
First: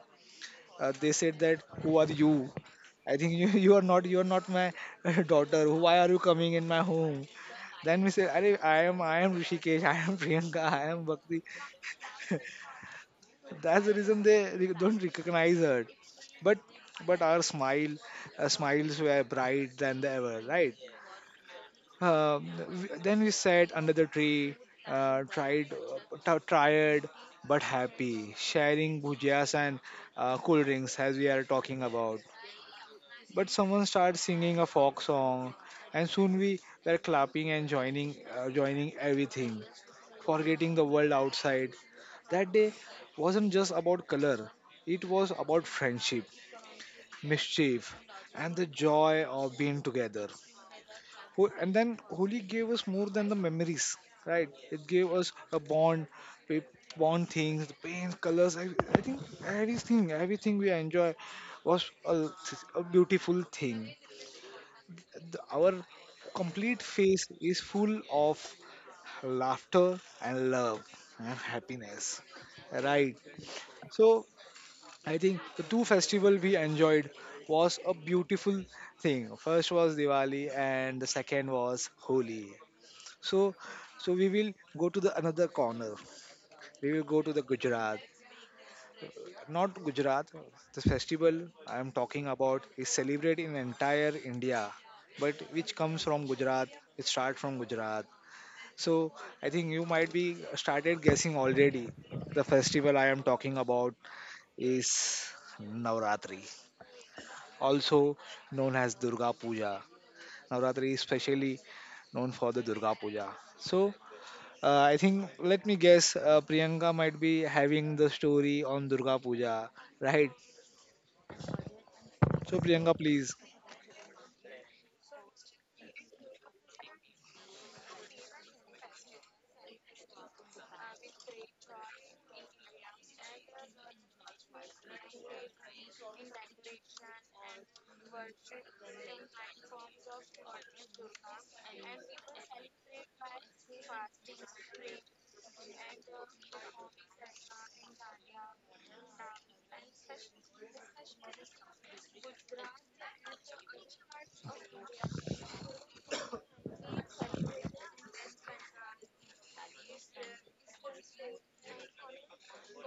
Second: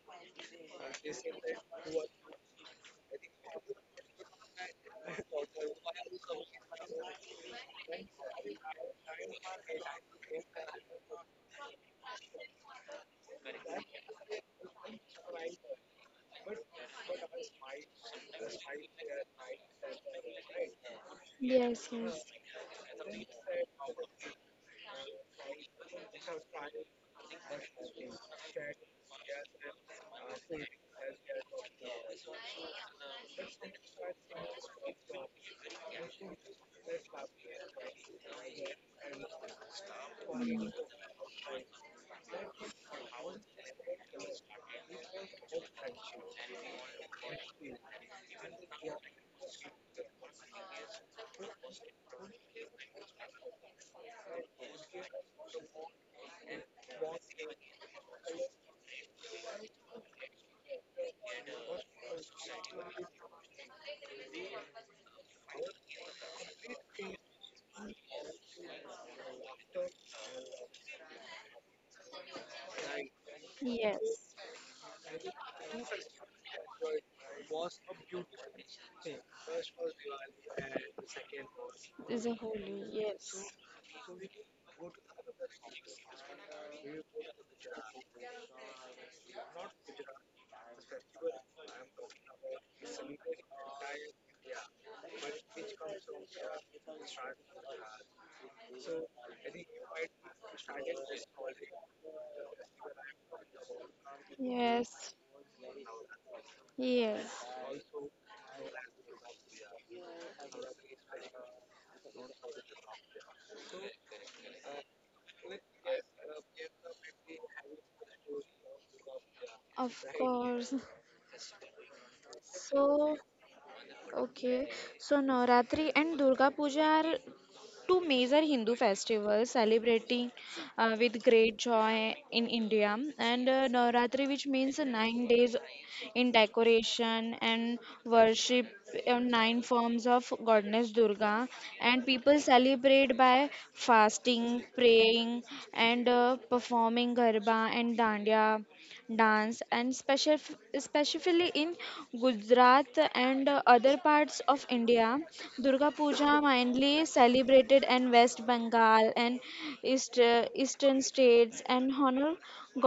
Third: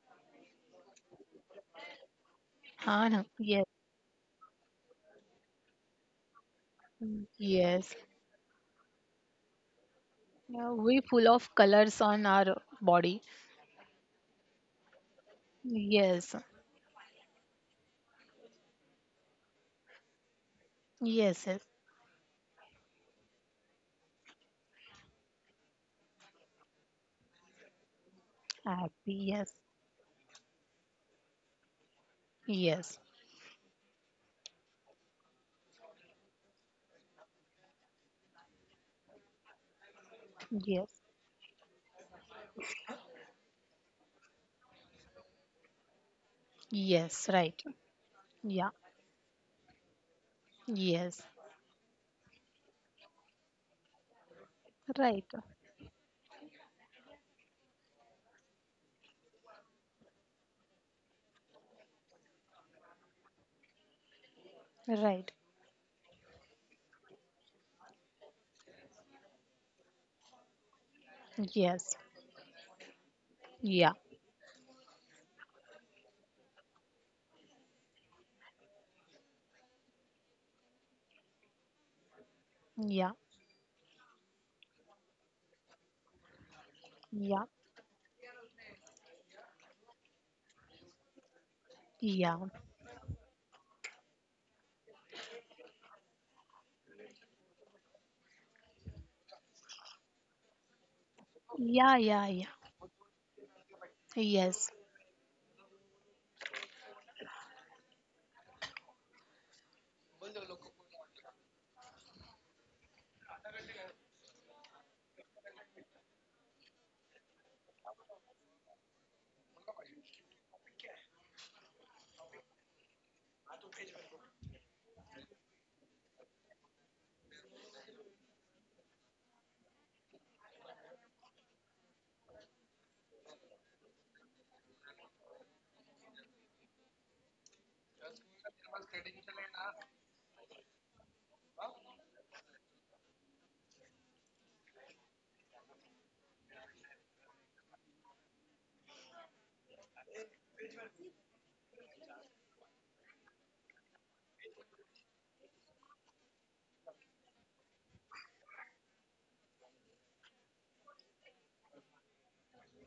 Speaker 1: they said that who are you?
Speaker 3: Ah,
Speaker 1: I
Speaker 3: no.
Speaker 1: think
Speaker 3: Yes.
Speaker 1: you are not, you are not my daughter. Why are you coming in my home?
Speaker 3: Mm. Yes.
Speaker 1: Then we say, "Arey, I am Rishikesh, I am Priyanka,
Speaker 3: Yeah,
Speaker 1: I
Speaker 3: we
Speaker 1: am
Speaker 3: full
Speaker 1: Bhakti.
Speaker 3: of colors on our body.
Speaker 1: That's the reason they don't recognize her.
Speaker 3: Yes,
Speaker 1: But, but our smile, smiles were bright than ever, right?
Speaker 3: yes, yes.
Speaker 2: yes, yes.
Speaker 1: Then we sat under the tree, uh, tried, tired but happy, sharing
Speaker 3: Happy, yes,
Speaker 1: bhujias and cool drinks as we are talking about.
Speaker 3: yes,
Speaker 1: But someone started singing a folk song, and soon we were clapping and joining everything, forgetting the
Speaker 3: yes.
Speaker 1: world outside. That day wasn't just about color, it was about friendship,
Speaker 3: Yes, right.
Speaker 1: mischief, and the
Speaker 3: Yeah.
Speaker 1: joy of being together.
Speaker 3: Yes.
Speaker 1: And then Holi gave us more than the memories, right? It gave
Speaker 3: Right.
Speaker 1: us a bond, we bond things, the paints, colors. I think everything we enjoy was a beautiful thing.
Speaker 3: Right.
Speaker 1: Our complete face is full of laughter and love and
Speaker 3: Yes.
Speaker 1: happiness. Right.
Speaker 3: Yeah.
Speaker 2: Yes,
Speaker 1: So I think the two festival we enjoyed was a beautiful thing. First was Diwali and the second was
Speaker 2: the
Speaker 1: Holi.
Speaker 2: holy,
Speaker 3: Yeah.
Speaker 2: yes,
Speaker 1: So so we will go to the another corner. We will go to the
Speaker 3: Yeah.
Speaker 1: Gujarat. Not Gujarat. This festival I am talking
Speaker 3: Yeah.
Speaker 1: about is celebrated in entire India, but which comes from Gujarat. It starts from Gujarat. So I think you might be started guessing already.
Speaker 3: Yeah. Yeah.
Speaker 1: The
Speaker 3: Yeah.
Speaker 1: festival I am talking about
Speaker 3: Yes.
Speaker 1: is
Speaker 2: yes,
Speaker 1: Navratri,
Speaker 2: yes,
Speaker 1: also known as Durga Puja. Navratri is specially known for the Durga Puja. So I think let me guess, Priyanka might be having the story on Durga Puja,
Speaker 2: of
Speaker 1: right?
Speaker 2: course.
Speaker 1: So Priyanka,
Speaker 2: So,
Speaker 1: please.
Speaker 2: okay, so Navratri and Durga Puja are two major Hindu festivals celebrating with great joy in India. And Navratri, which means 9 days in decoration and worship nine forms of goddess Durga, and people celebrate by fasting, praying, and performing garba and dandiya dance, and especially in Gujarat and other parts of India. Durga Puja mainly celebrated in West Bengal and eastern states and honor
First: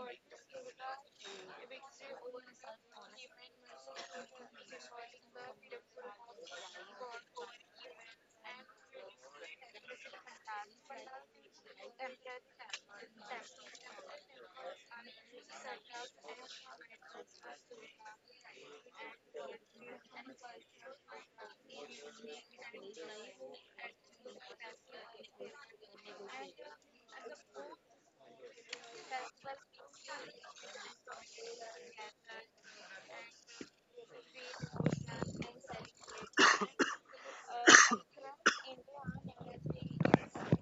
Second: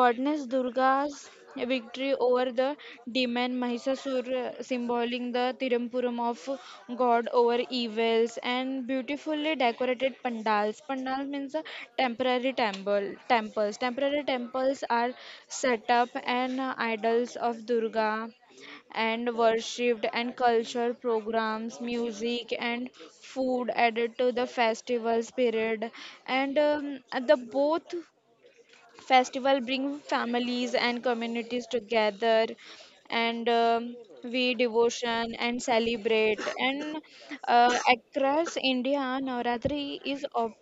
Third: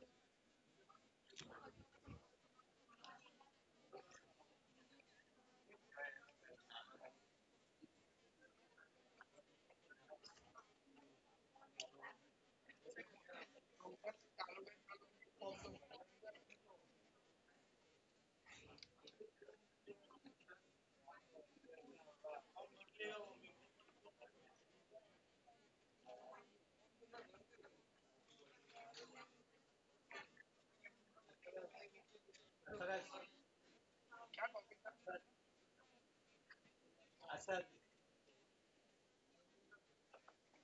Speaker 2: goddess Durga's a victory over the demon Mahisasur, symboling the Tirupuram of God over evils, and beautifully decorated pandals. Pandals means a temporary temple. Temples. Temporary temples are set up, and idols of Durga and worshipped and culture programs music and food added to the festival spirit, and the both festival bring families and communities together, and we devotion and celebrate. And across India Navratri is ob-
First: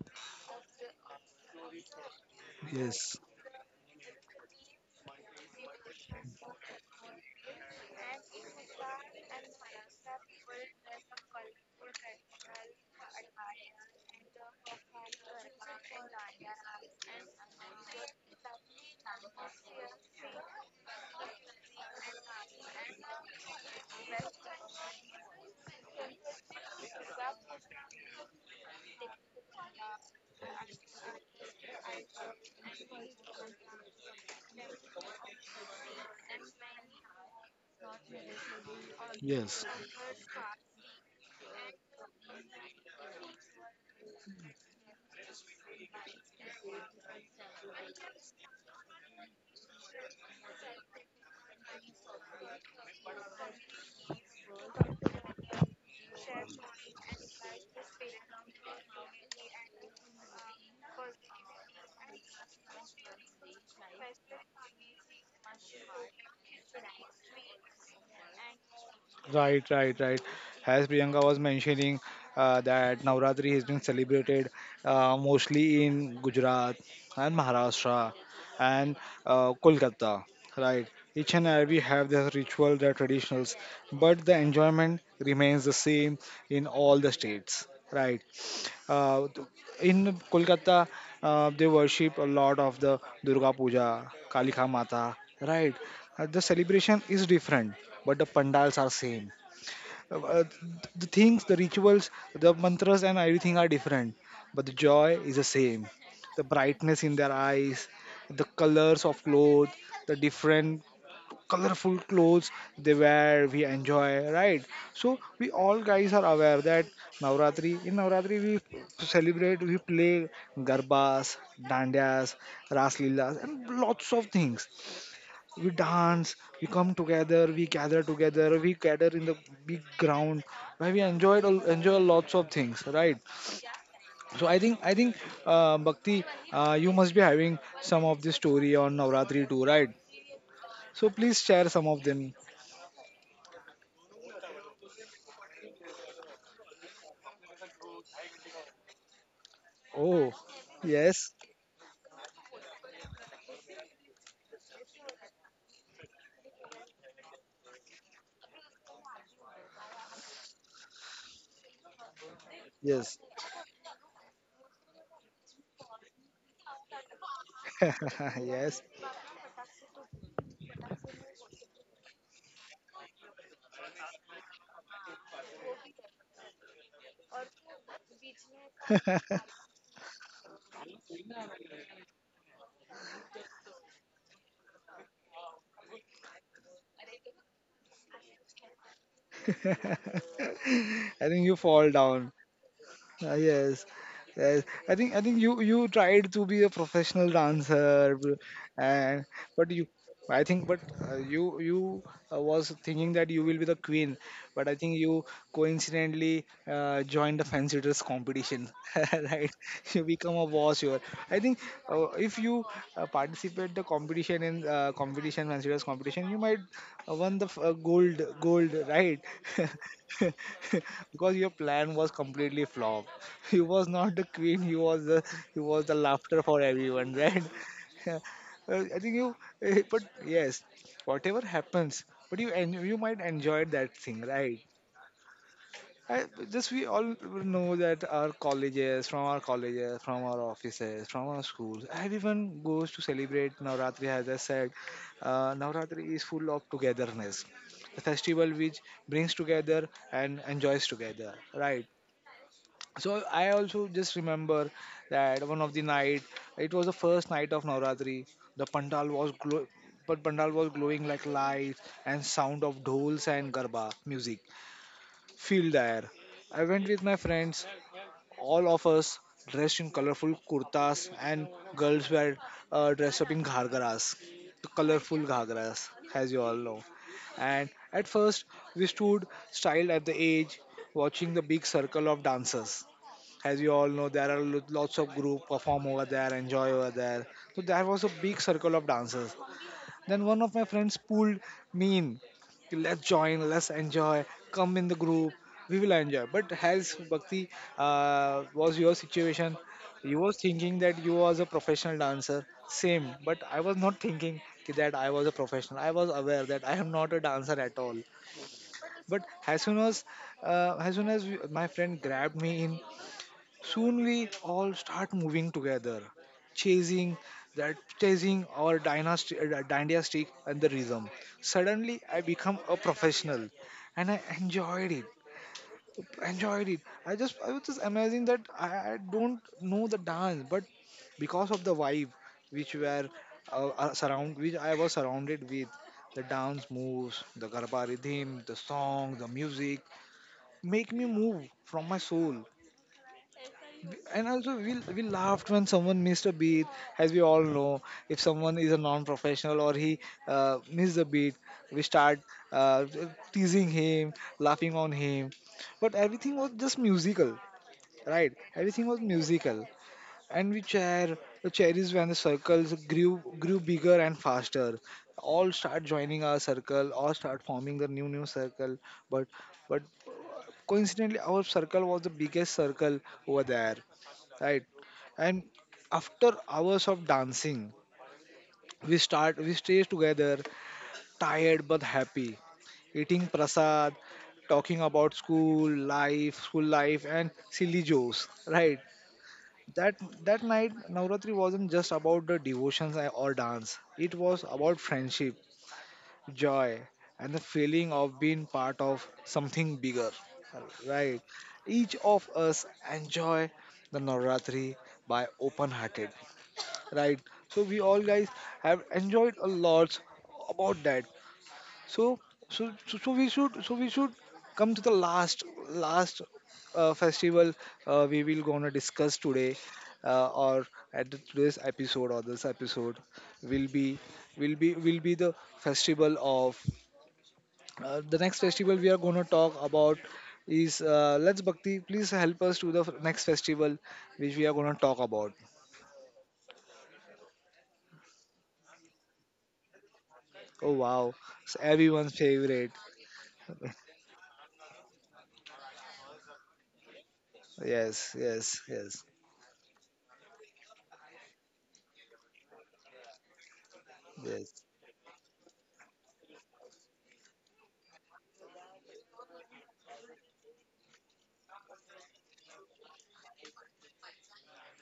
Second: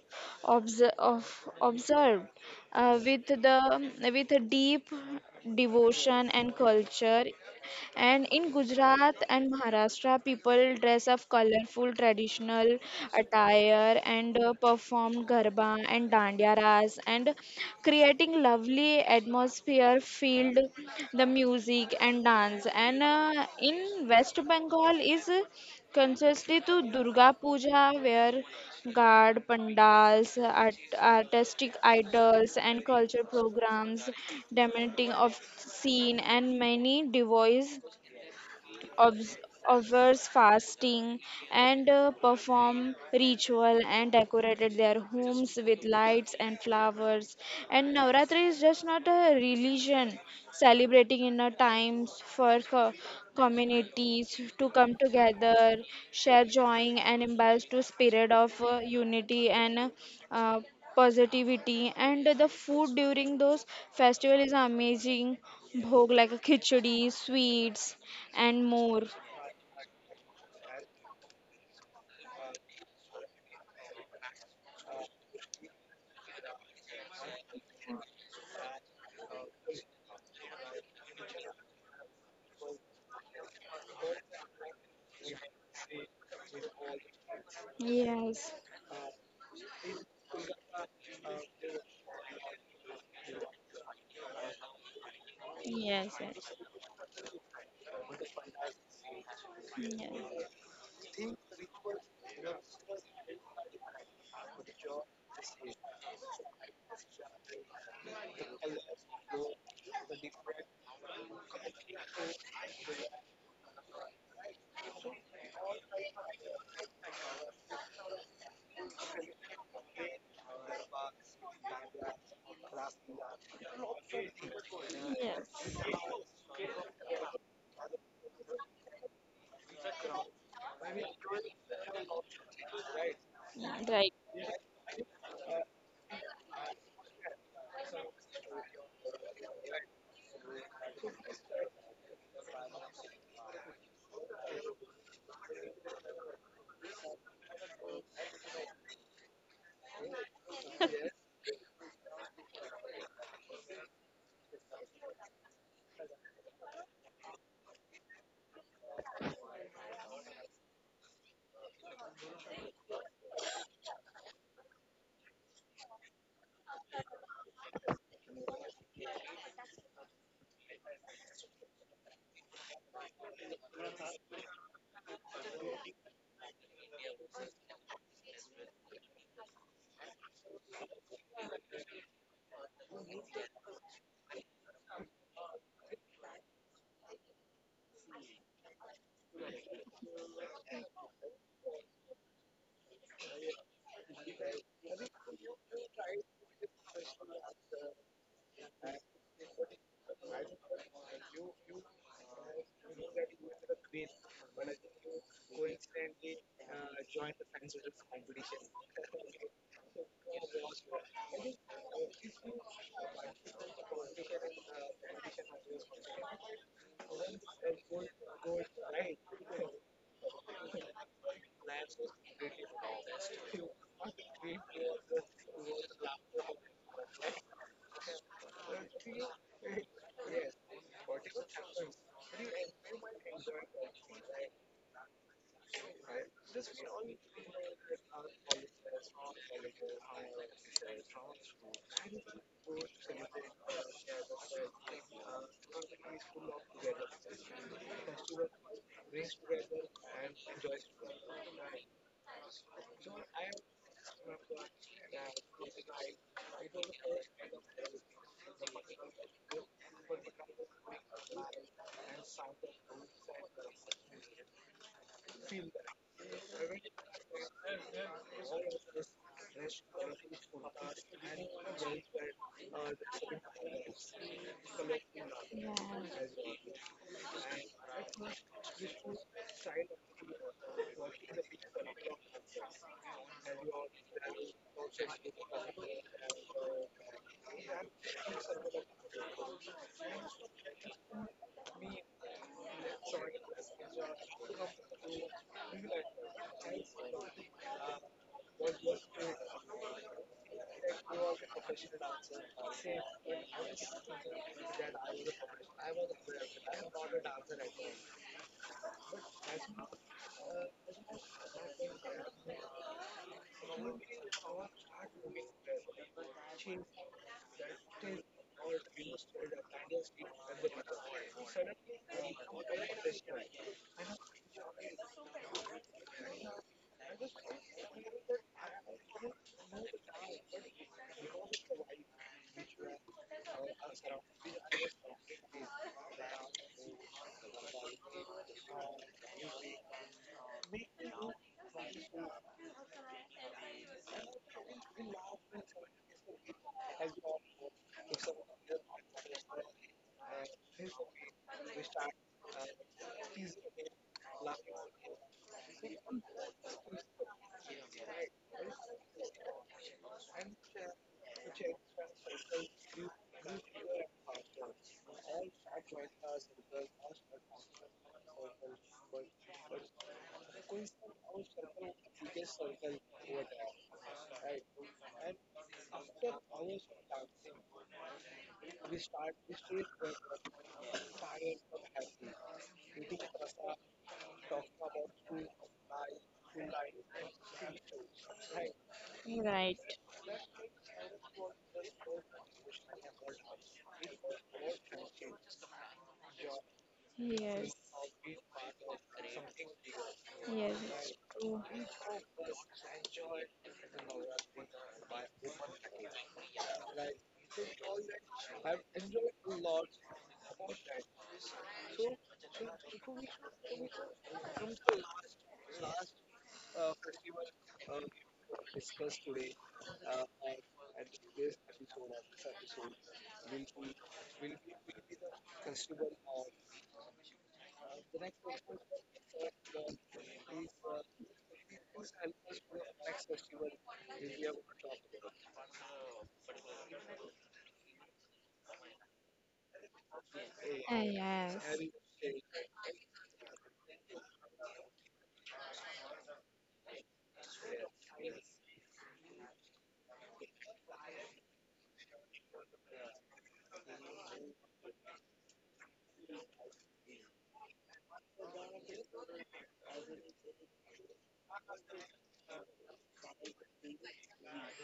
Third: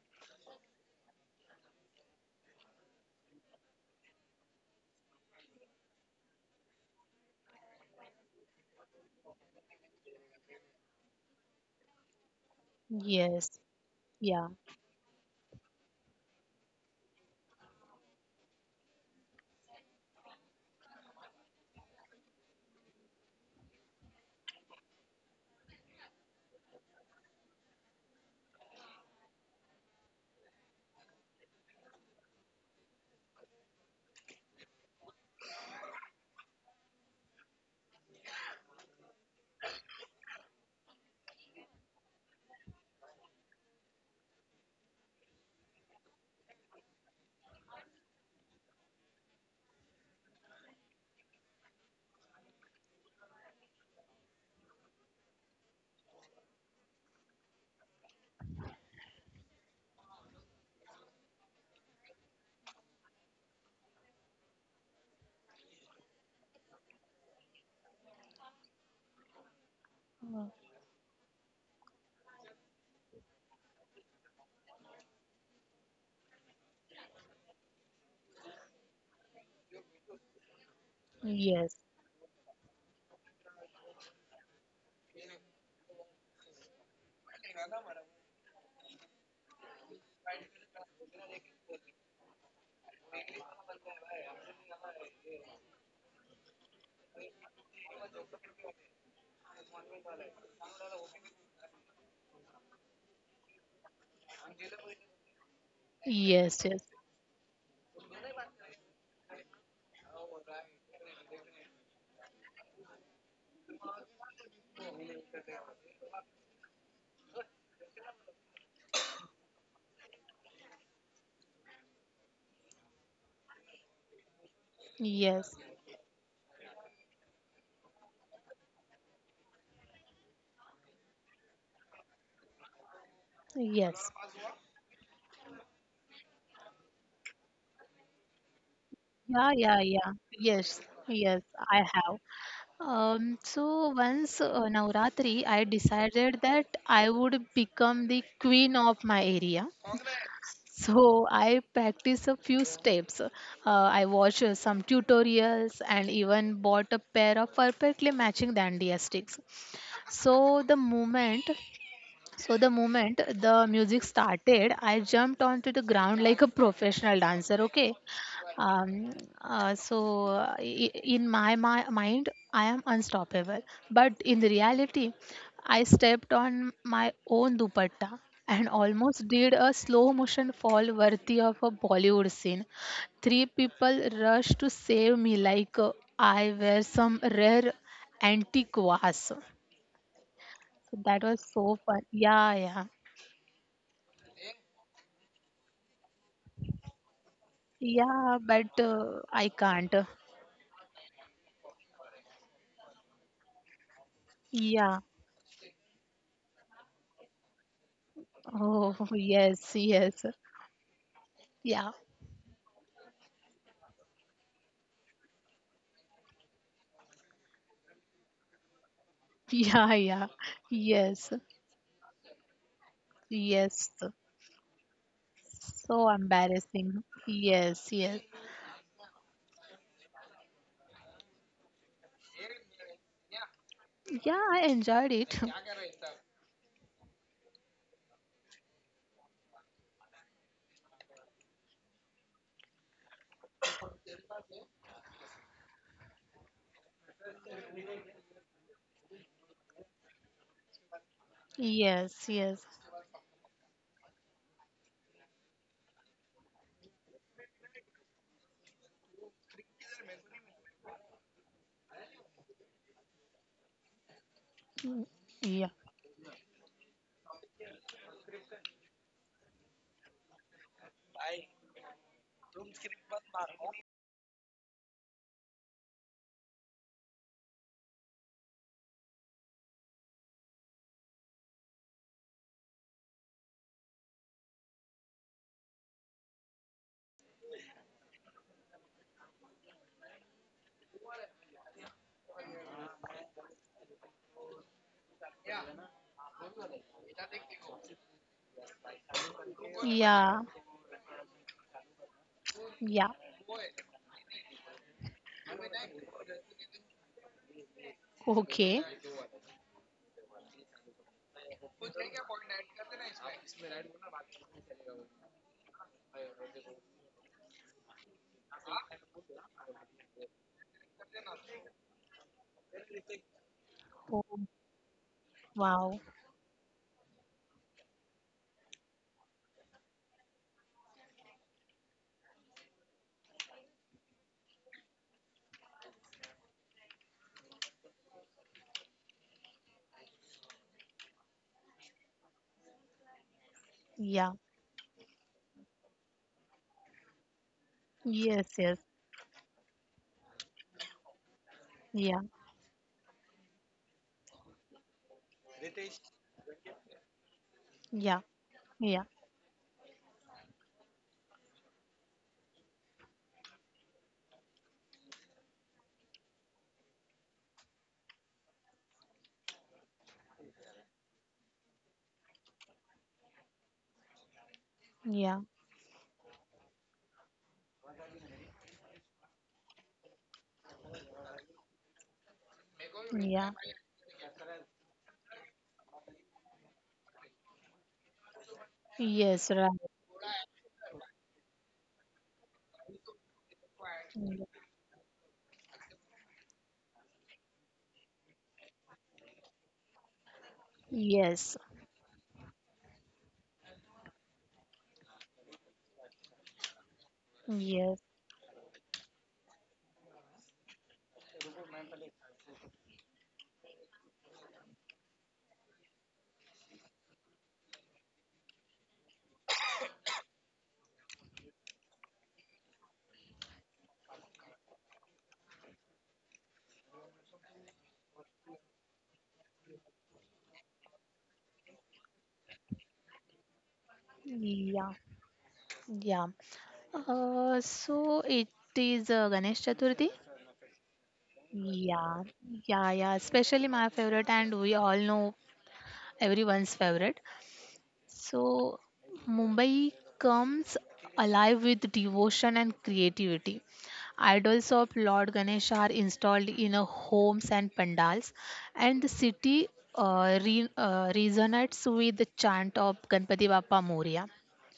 Speaker 2: obs- of observed
Speaker 1: Yes,
Speaker 2: with the with a deep devotion and culture. And in Gujarat and Maharashtra, people dress up colorful traditional
Speaker 3: Yes.
Speaker 2: attire, and
Speaker 3: Yeah.
Speaker 2: perform garba and dandiya ras, and creating lovely atmosphere filled the music and dance. And in West Bengal is concisely to Durga Puja, where guard pandals, art, artistic idols, and culture programs, dementing of scene, and many devoice obs-
Speaker 1: yes.
Speaker 2: observe fasting, and perform ritual and decorated their homes with lights and flowers. And Navratri is just not a religion, celebrating inner times for communities to come together, share joy, and imbibe to spirit of unity, and uh, positivity. And the food during those festival is amazing Bhog, like a khichdi, sweets, and more.
Speaker 1: Right, right, right.
Speaker 3: Mm.
Speaker 1: As Priyanka was mentioning, that Navratri has been celebrated mostly in Gujarat and Maharashtra and Kolkata, right? Each and every
Speaker 3: Yes.
Speaker 1: have their ritual, their traditionals, but the enjoyment remains the same in all the states, right?
Speaker 2: Yes.
Speaker 1: Uh, th- in Kolkata, they worship a lot of the Durga Puja, Kalika Mata, right?
Speaker 2: Yes,
Speaker 1: The
Speaker 2: yes,
Speaker 1: celebration is different, but the pandals are same, uh, uh,
Speaker 2: yes,
Speaker 1: the things, the rituals, the mantras, and everything are different, but the joy is the same. The
Speaker 3: Yes. Yes.
Speaker 1: brightness in their eyes, the colors of clothes, the different colorful clothes they wear, we enjoy, right? So we all guys are aware that Navratri, in Navratri we celebrate, we play garbas, dandias, ras leelas, and lots of things.
Speaker 3: Yes.
Speaker 1: We
Speaker 2: yes.
Speaker 1: dance, we come together, we gather in the big ground where we enjoy lots of things, right?
Speaker 3: Yes.
Speaker 1: So I think Bhakti, you must be having some of this story on Navratri
Speaker 3: Yeah.
Speaker 1: too,
Speaker 3: Yeah.
Speaker 1: right?
Speaker 3: Yeah. Yes.
Speaker 1: So please
Speaker 3: Yes.
Speaker 1: share
Speaker 3: I
Speaker 1: some of
Speaker 3: have.
Speaker 1: them.
Speaker 3: So once Navratri, I decided that I would become the queen of my area.
Speaker 1: Oh,
Speaker 3: So
Speaker 1: yes,
Speaker 3: I practice a few steps. I watch some tutorials and even bought a pair of perfectly matching dandia sticks. So the moment
Speaker 1: yes,
Speaker 3: the music started, I jumped onto the ground like a professional dancer. Okay.
Speaker 1: yes.
Speaker 3: um, in my mind, I am unstoppable. But in the reality, I stepped on my own dupatta and almost did a slow motion fall worthy of a Bollywood scene. Three people rushed to save me like I were some rare antique vase. So that
Speaker 1: I think
Speaker 3: was
Speaker 1: you
Speaker 3: so
Speaker 1: fall
Speaker 3: fun.
Speaker 1: down.
Speaker 3: Yeah, yeah.
Speaker 1: Yes, yes. I think you tried to be a professional dancer,
Speaker 3: Yeah, but
Speaker 1: and
Speaker 3: I
Speaker 1: but you,
Speaker 3: can't.
Speaker 1: I think, but you was thinking that you will be the queen, but I think
Speaker 3: Yeah.
Speaker 1: you coincidentally joined the fancy dress competition,
Speaker 3: Oh,
Speaker 1: right?
Speaker 3: yes,
Speaker 1: You
Speaker 3: yes.
Speaker 1: become a boss here. I think
Speaker 3: Yeah.
Speaker 1: if you participate the competition in competition fancy dress competition, you might won the gold, right?
Speaker 3: Yeah, yeah. Yes.
Speaker 1: because your plan was completely flop. You was
Speaker 3: Yes.
Speaker 1: not the queen. You was the
Speaker 3: So
Speaker 1: laughter for
Speaker 3: embarrassing.
Speaker 1: everyone, right?
Speaker 3: Yes, yes.
Speaker 1: I think you, but yes, whatever happens, but you might enjoy that thing,
Speaker 3: Yeah,
Speaker 1: right?
Speaker 3: I enjoyed it.
Speaker 1: I, just we all know that our colleges, from our offices, from our schools, everyone goes to celebrate Navratri. As I said, Navratri is full of togetherness, a festival which brings together and enjoys together, right?
Speaker 3: Yes, yes.
Speaker 1: So I also just remember that one of the night, it was the first night of Navratri. The pandal was glow but pandal was glowing like lights, and sound of dhols and garba music
Speaker 3: Yeah.
Speaker 1: filled the air. I went with my friends, all of us dressed in colorful kurtas, and girls were dressed up in ghargaras, the colorful ghargaras, as you all know. And at first we stood styled at the edge, watching the big circle of dancers. As you all know, there are lots of group perform over there, enjoy over there. So there was a big circle of dancers. Then one of my friends pulled me in. Let's join, let's enjoy. Come in the group, we will enjoy. But as Bhakti, was your situation, you was
Speaker 3: Yeah.
Speaker 1: thinking that you was a professional dancer.
Speaker 3: Yeah.
Speaker 1: Same, but I was not thinking ki that I was a professional. I was aware that I am not a dancer at all.
Speaker 3: Okay.
Speaker 1: But as soon as as soon as my friend grabbed me in, soon we all start moving together, chasing chasing our dynastic and the rhythm. Suddenly, I become a professional, and I
Speaker 3: Oh,
Speaker 1: enjoyed it.
Speaker 3: wow.
Speaker 1: Enjoyed it. I was just amazing that I don't know the dance, but because of the vibe which were which I was surrounded with, the dance moves, the garba rhythm, the song, the music, make me move from my soul. And
Speaker 3: Yeah.
Speaker 1: also we laughed when someone missed a beat. As we all know, if someone
Speaker 3: Yes,
Speaker 1: is a
Speaker 3: yes.
Speaker 1: non-professional or he missed a beat, we start
Speaker 3: Yeah.
Speaker 1: uh, teasing him, laughing on him, but everything was just musical,
Speaker 3: Yeah.
Speaker 1: right? Everything was
Speaker 3: Yeah.
Speaker 1: musical. And we chair the cherries when the circles grew bigger and faster. All start joining our circle, all start forming the new circle. But but coincidentally our circle was the biggest circle over there, right?
Speaker 3: Yeah.
Speaker 1: And after hours of dancing, we stay together, tired but happy, eating
Speaker 3: Yeah.
Speaker 1: prasad, talking about school life and silly jokes, right?
Speaker 2: Mm, right, yeah,
Speaker 3: Yes,
Speaker 2: right.
Speaker 1: That that night Navratri wasn't just about the devotions or dance, it
Speaker 3: right.
Speaker 1: was about friendship, joy, and the
Speaker 2: Yes,
Speaker 1: feeling of being part of something bigger,
Speaker 2: yes.
Speaker 1: right?
Speaker 3: Yes.
Speaker 1: Each of us enjoy the Navratri by open hearted, right? So we all
Speaker 3: Yes.
Speaker 1: guys have enjoyed a lot about that. So so so, so we should so we should come to the last festival we will gonna discuss today, or today's episode. Or this episode will be will be the festival of, the next festival we are going to talk about is, Let's Bhakti. Please help us to the next festival which we are going to
Speaker 3: Yeah,
Speaker 1: talk about.
Speaker 3: yeah, so it is Ganesh Chaturthi.
Speaker 1: Oh
Speaker 2: Ah,
Speaker 1: wow,
Speaker 2: yes,
Speaker 1: it's everyone's
Speaker 3: Yeah,
Speaker 1: favorite.
Speaker 3: yeah, yeah, especially my favorite, and we all know everyone's favorite.
Speaker 1: Yes, yes,
Speaker 3: So,
Speaker 1: yes,
Speaker 3: Mumbai comes alive with devotion and creativity.
Speaker 1: yes,
Speaker 3: Idols of Lord Ganesh are installed in homes and pandals, and the city resonates with the chant of Ganpati Bappa Moria.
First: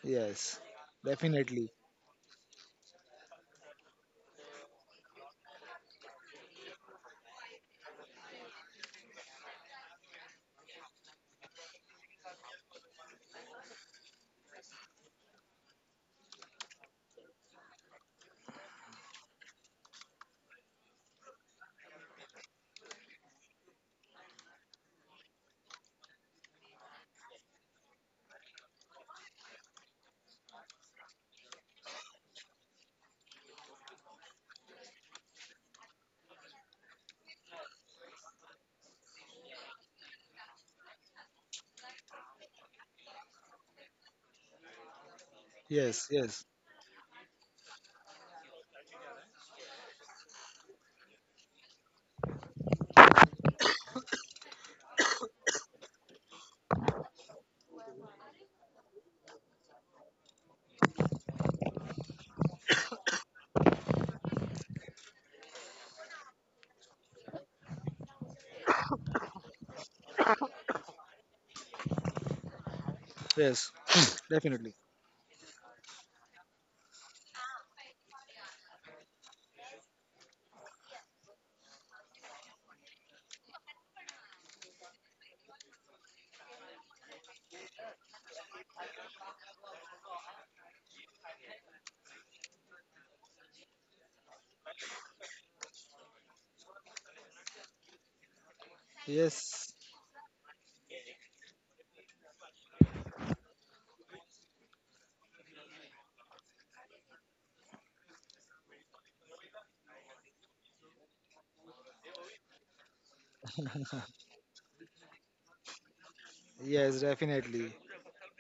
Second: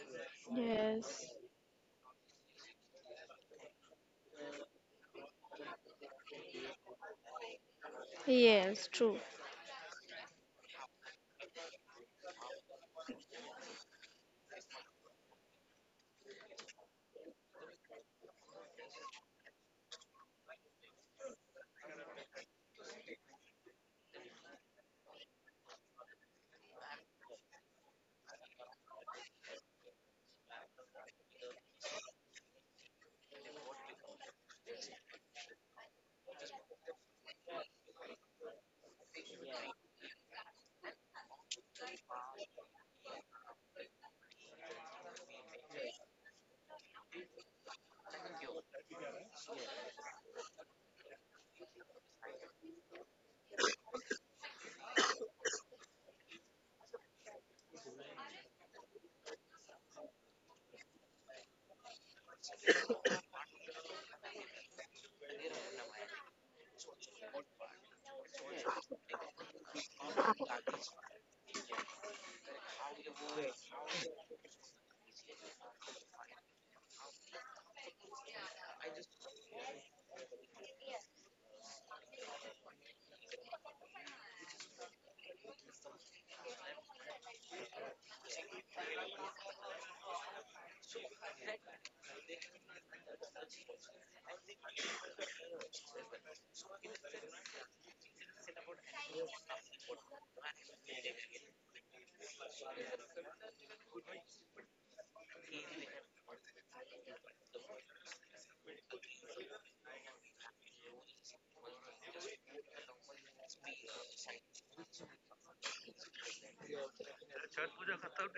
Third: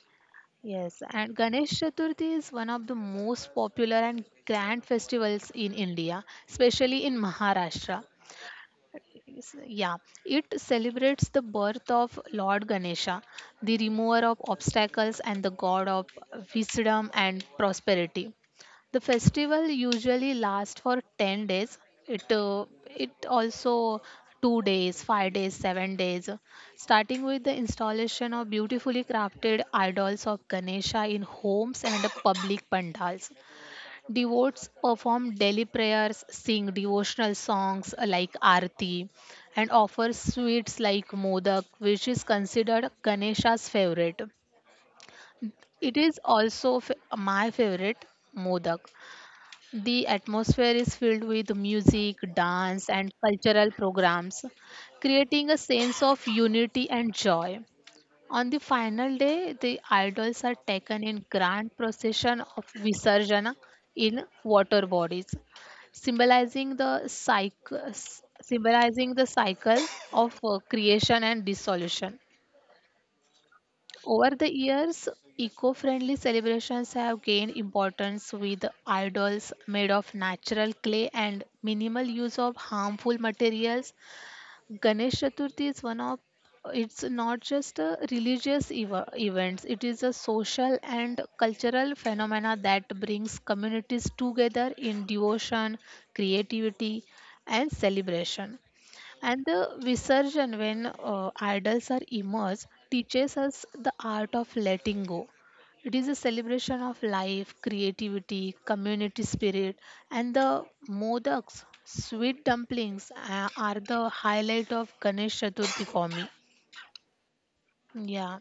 Speaker 1: yes,
Speaker 3: Yes,
Speaker 2: yes,
Speaker 3: and Ganesh
Speaker 1: definitely.
Speaker 3: Chaturthi is one of the most popular and grand festivals in India, especially in Maharashtra.
Speaker 2: yes, true.
Speaker 3: is- yeah, it celebrates the birth of Lord Ganesha, the remover of obstacles and the god of wisdom and prosperity. The festival usually lasts for 10 days. It uh, it also 2 days, 5 days, 7 days, starting with the installation of beautifully crafted idols of Ganesha in homes and public pandals. Devotees perform daily prayers, sing devotional songs like Aarti, and offer sweets like Modak, which is considered Ganesha's favorite. It
Speaker 1: Yes,
Speaker 3: is
Speaker 1: yes,
Speaker 3: also my favorite, Modak. The atmosphere is filled with music, dance, and cultural programs, creating a sense of unity and joy. On the final day, the idols are taken in grand procession of Visarjana in water bodies, symbolizing the cycle, symbolizing the cycle of creation and dissolution.
Speaker 1: yes,
Speaker 3: Over the
Speaker 1: definitely.
Speaker 3: years, eco-friendly celebrations have gained importance with idols made of natural clay and minimal use of harmful materials. Ganesh Chaturthi is one of It's not just a religious eva events, it is a social and cultural phenomena that brings communities together in devotion, creativity, and celebration. And
Speaker 1: Yes,
Speaker 3: the Visarjan, when idols are immersed, teaches us the art of letting go. It is a celebration of life, creativity, community spirit, and the modaks, sweet dumplings, are the highlight of Ganesh Chaturthi for me.
Speaker 1: yes, definitely.
Speaker 3: Yeah.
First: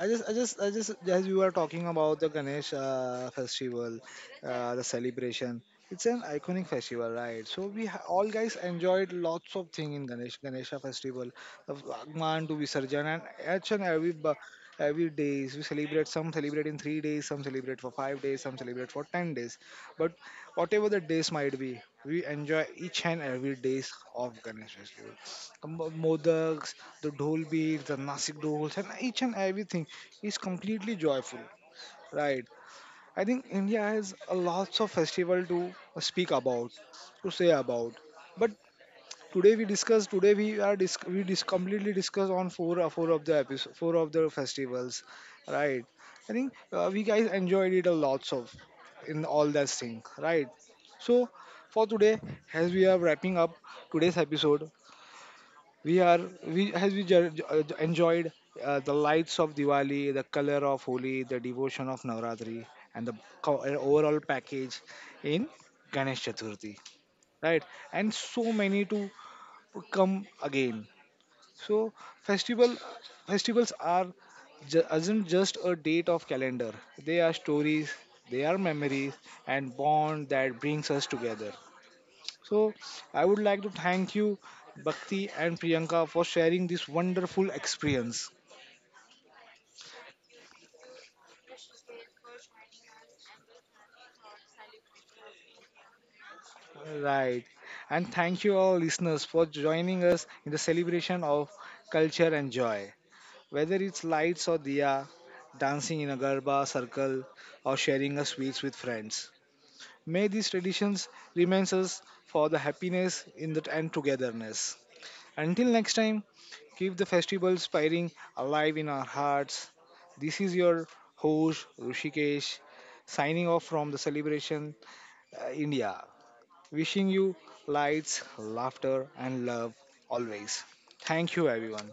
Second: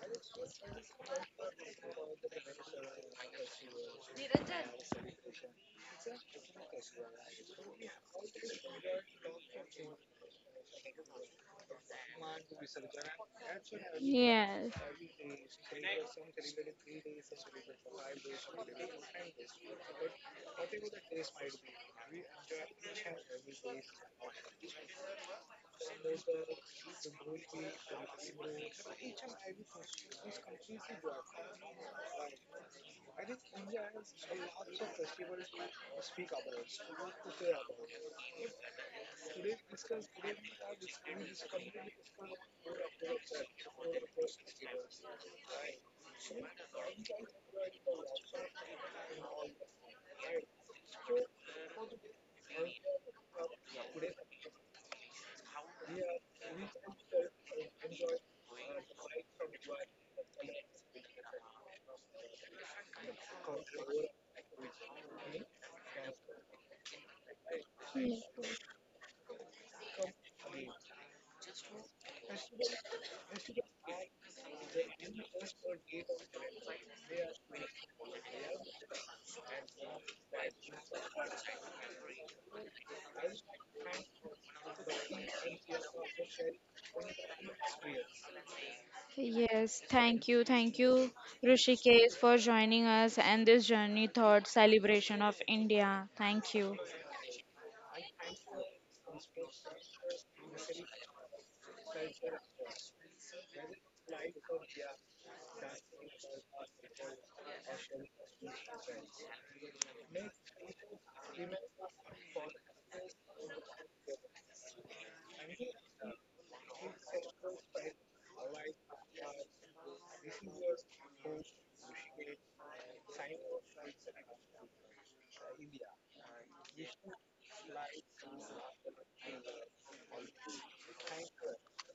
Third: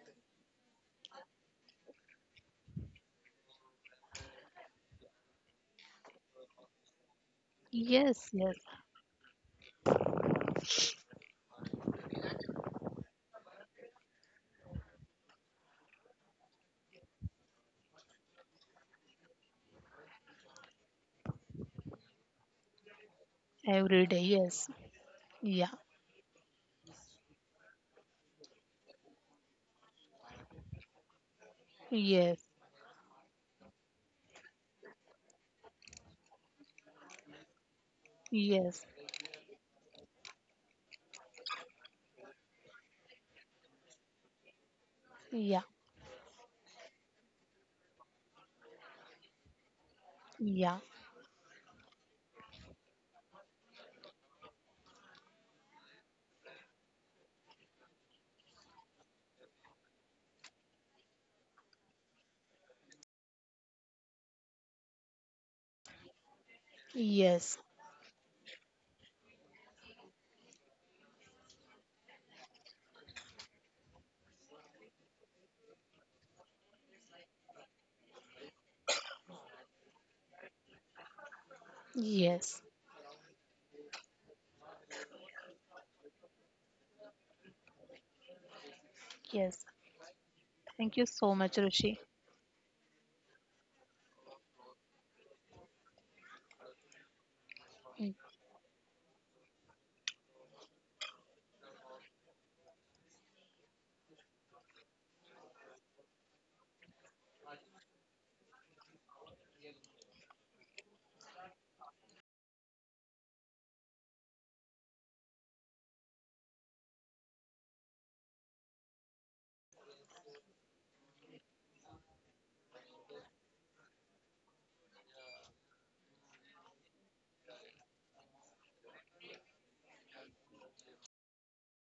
Speaker 1: I just, as we were talking about the Ganesh festival, the celebration. It's an iconic festival, right? So all
Speaker 3: Yes,
Speaker 1: guys
Speaker 3: yes.
Speaker 1: enjoyed lots of thing in Ganesha festival, of Agman to Visarjan, and each and every bu-
Speaker 2: Yes.
Speaker 1: every days we celebrate. Some celebrate in 3 days, some celebrate for 5 days, some celebrate for 10 days. But whatever the days might be, we enjoy each and every days
Speaker 3: Every day,
Speaker 1: of
Speaker 3: yes.
Speaker 1: Ganesh festival,
Speaker 3: Yeah.
Speaker 1: modaks, the dhol beats, the nasik dhols, and each and everything is completely joyful,
Speaker 3: Yes.
Speaker 1: right? I think India has a lots of festival to speak about, to say about. But
Speaker 3: Yes.
Speaker 1: today we discuss. Today we are disc- we dis- completely discuss on four of the episode, four of the festivals,
Speaker 3: Yeah.
Speaker 1: right? I think we guys enjoyed it a lots of in all that thing, right?
Speaker 3: Yeah.
Speaker 1: So for today, as we are wrapping up today's episode, we are we as we ju- ju- enjoyed the lights of Diwali, the color of Holi, the devotion of Navratri, and the overall package in Ganesh Chaturthi,
Speaker 3: Yes.
Speaker 1: right? And
Speaker 2: Yes.
Speaker 1: so many to come again. So festival festivals are isn't just a date of calendar. They are stories, they are memories, and bond that brings us together.
Speaker 3: Yes.
Speaker 1: So, I would like to thank you, Bhakti and Priyanka, for sharing this wonderful experience.
Speaker 3: Yes.
Speaker 2: Yes, thank
Speaker 3: Thank you
Speaker 2: you,
Speaker 3: so much, Rishi.
Speaker 2: Rishikesh, for joining us and this journey thought celebration of India. Thank you.
Speaker 1: Right. And thank you, all listeners, for joining us in the celebration of culture and joy. Whether it's lights or diya, dancing in a garba circle, or sharing a sweets with friends. May these traditions remain us for the happiness in the, and togetherness. Until next time, keep the festival spiring alive in our hearts. This is your host Rushikesh, signing off from the celebration India. Wishing you lights, laughter, and love always. Thank you, everyone.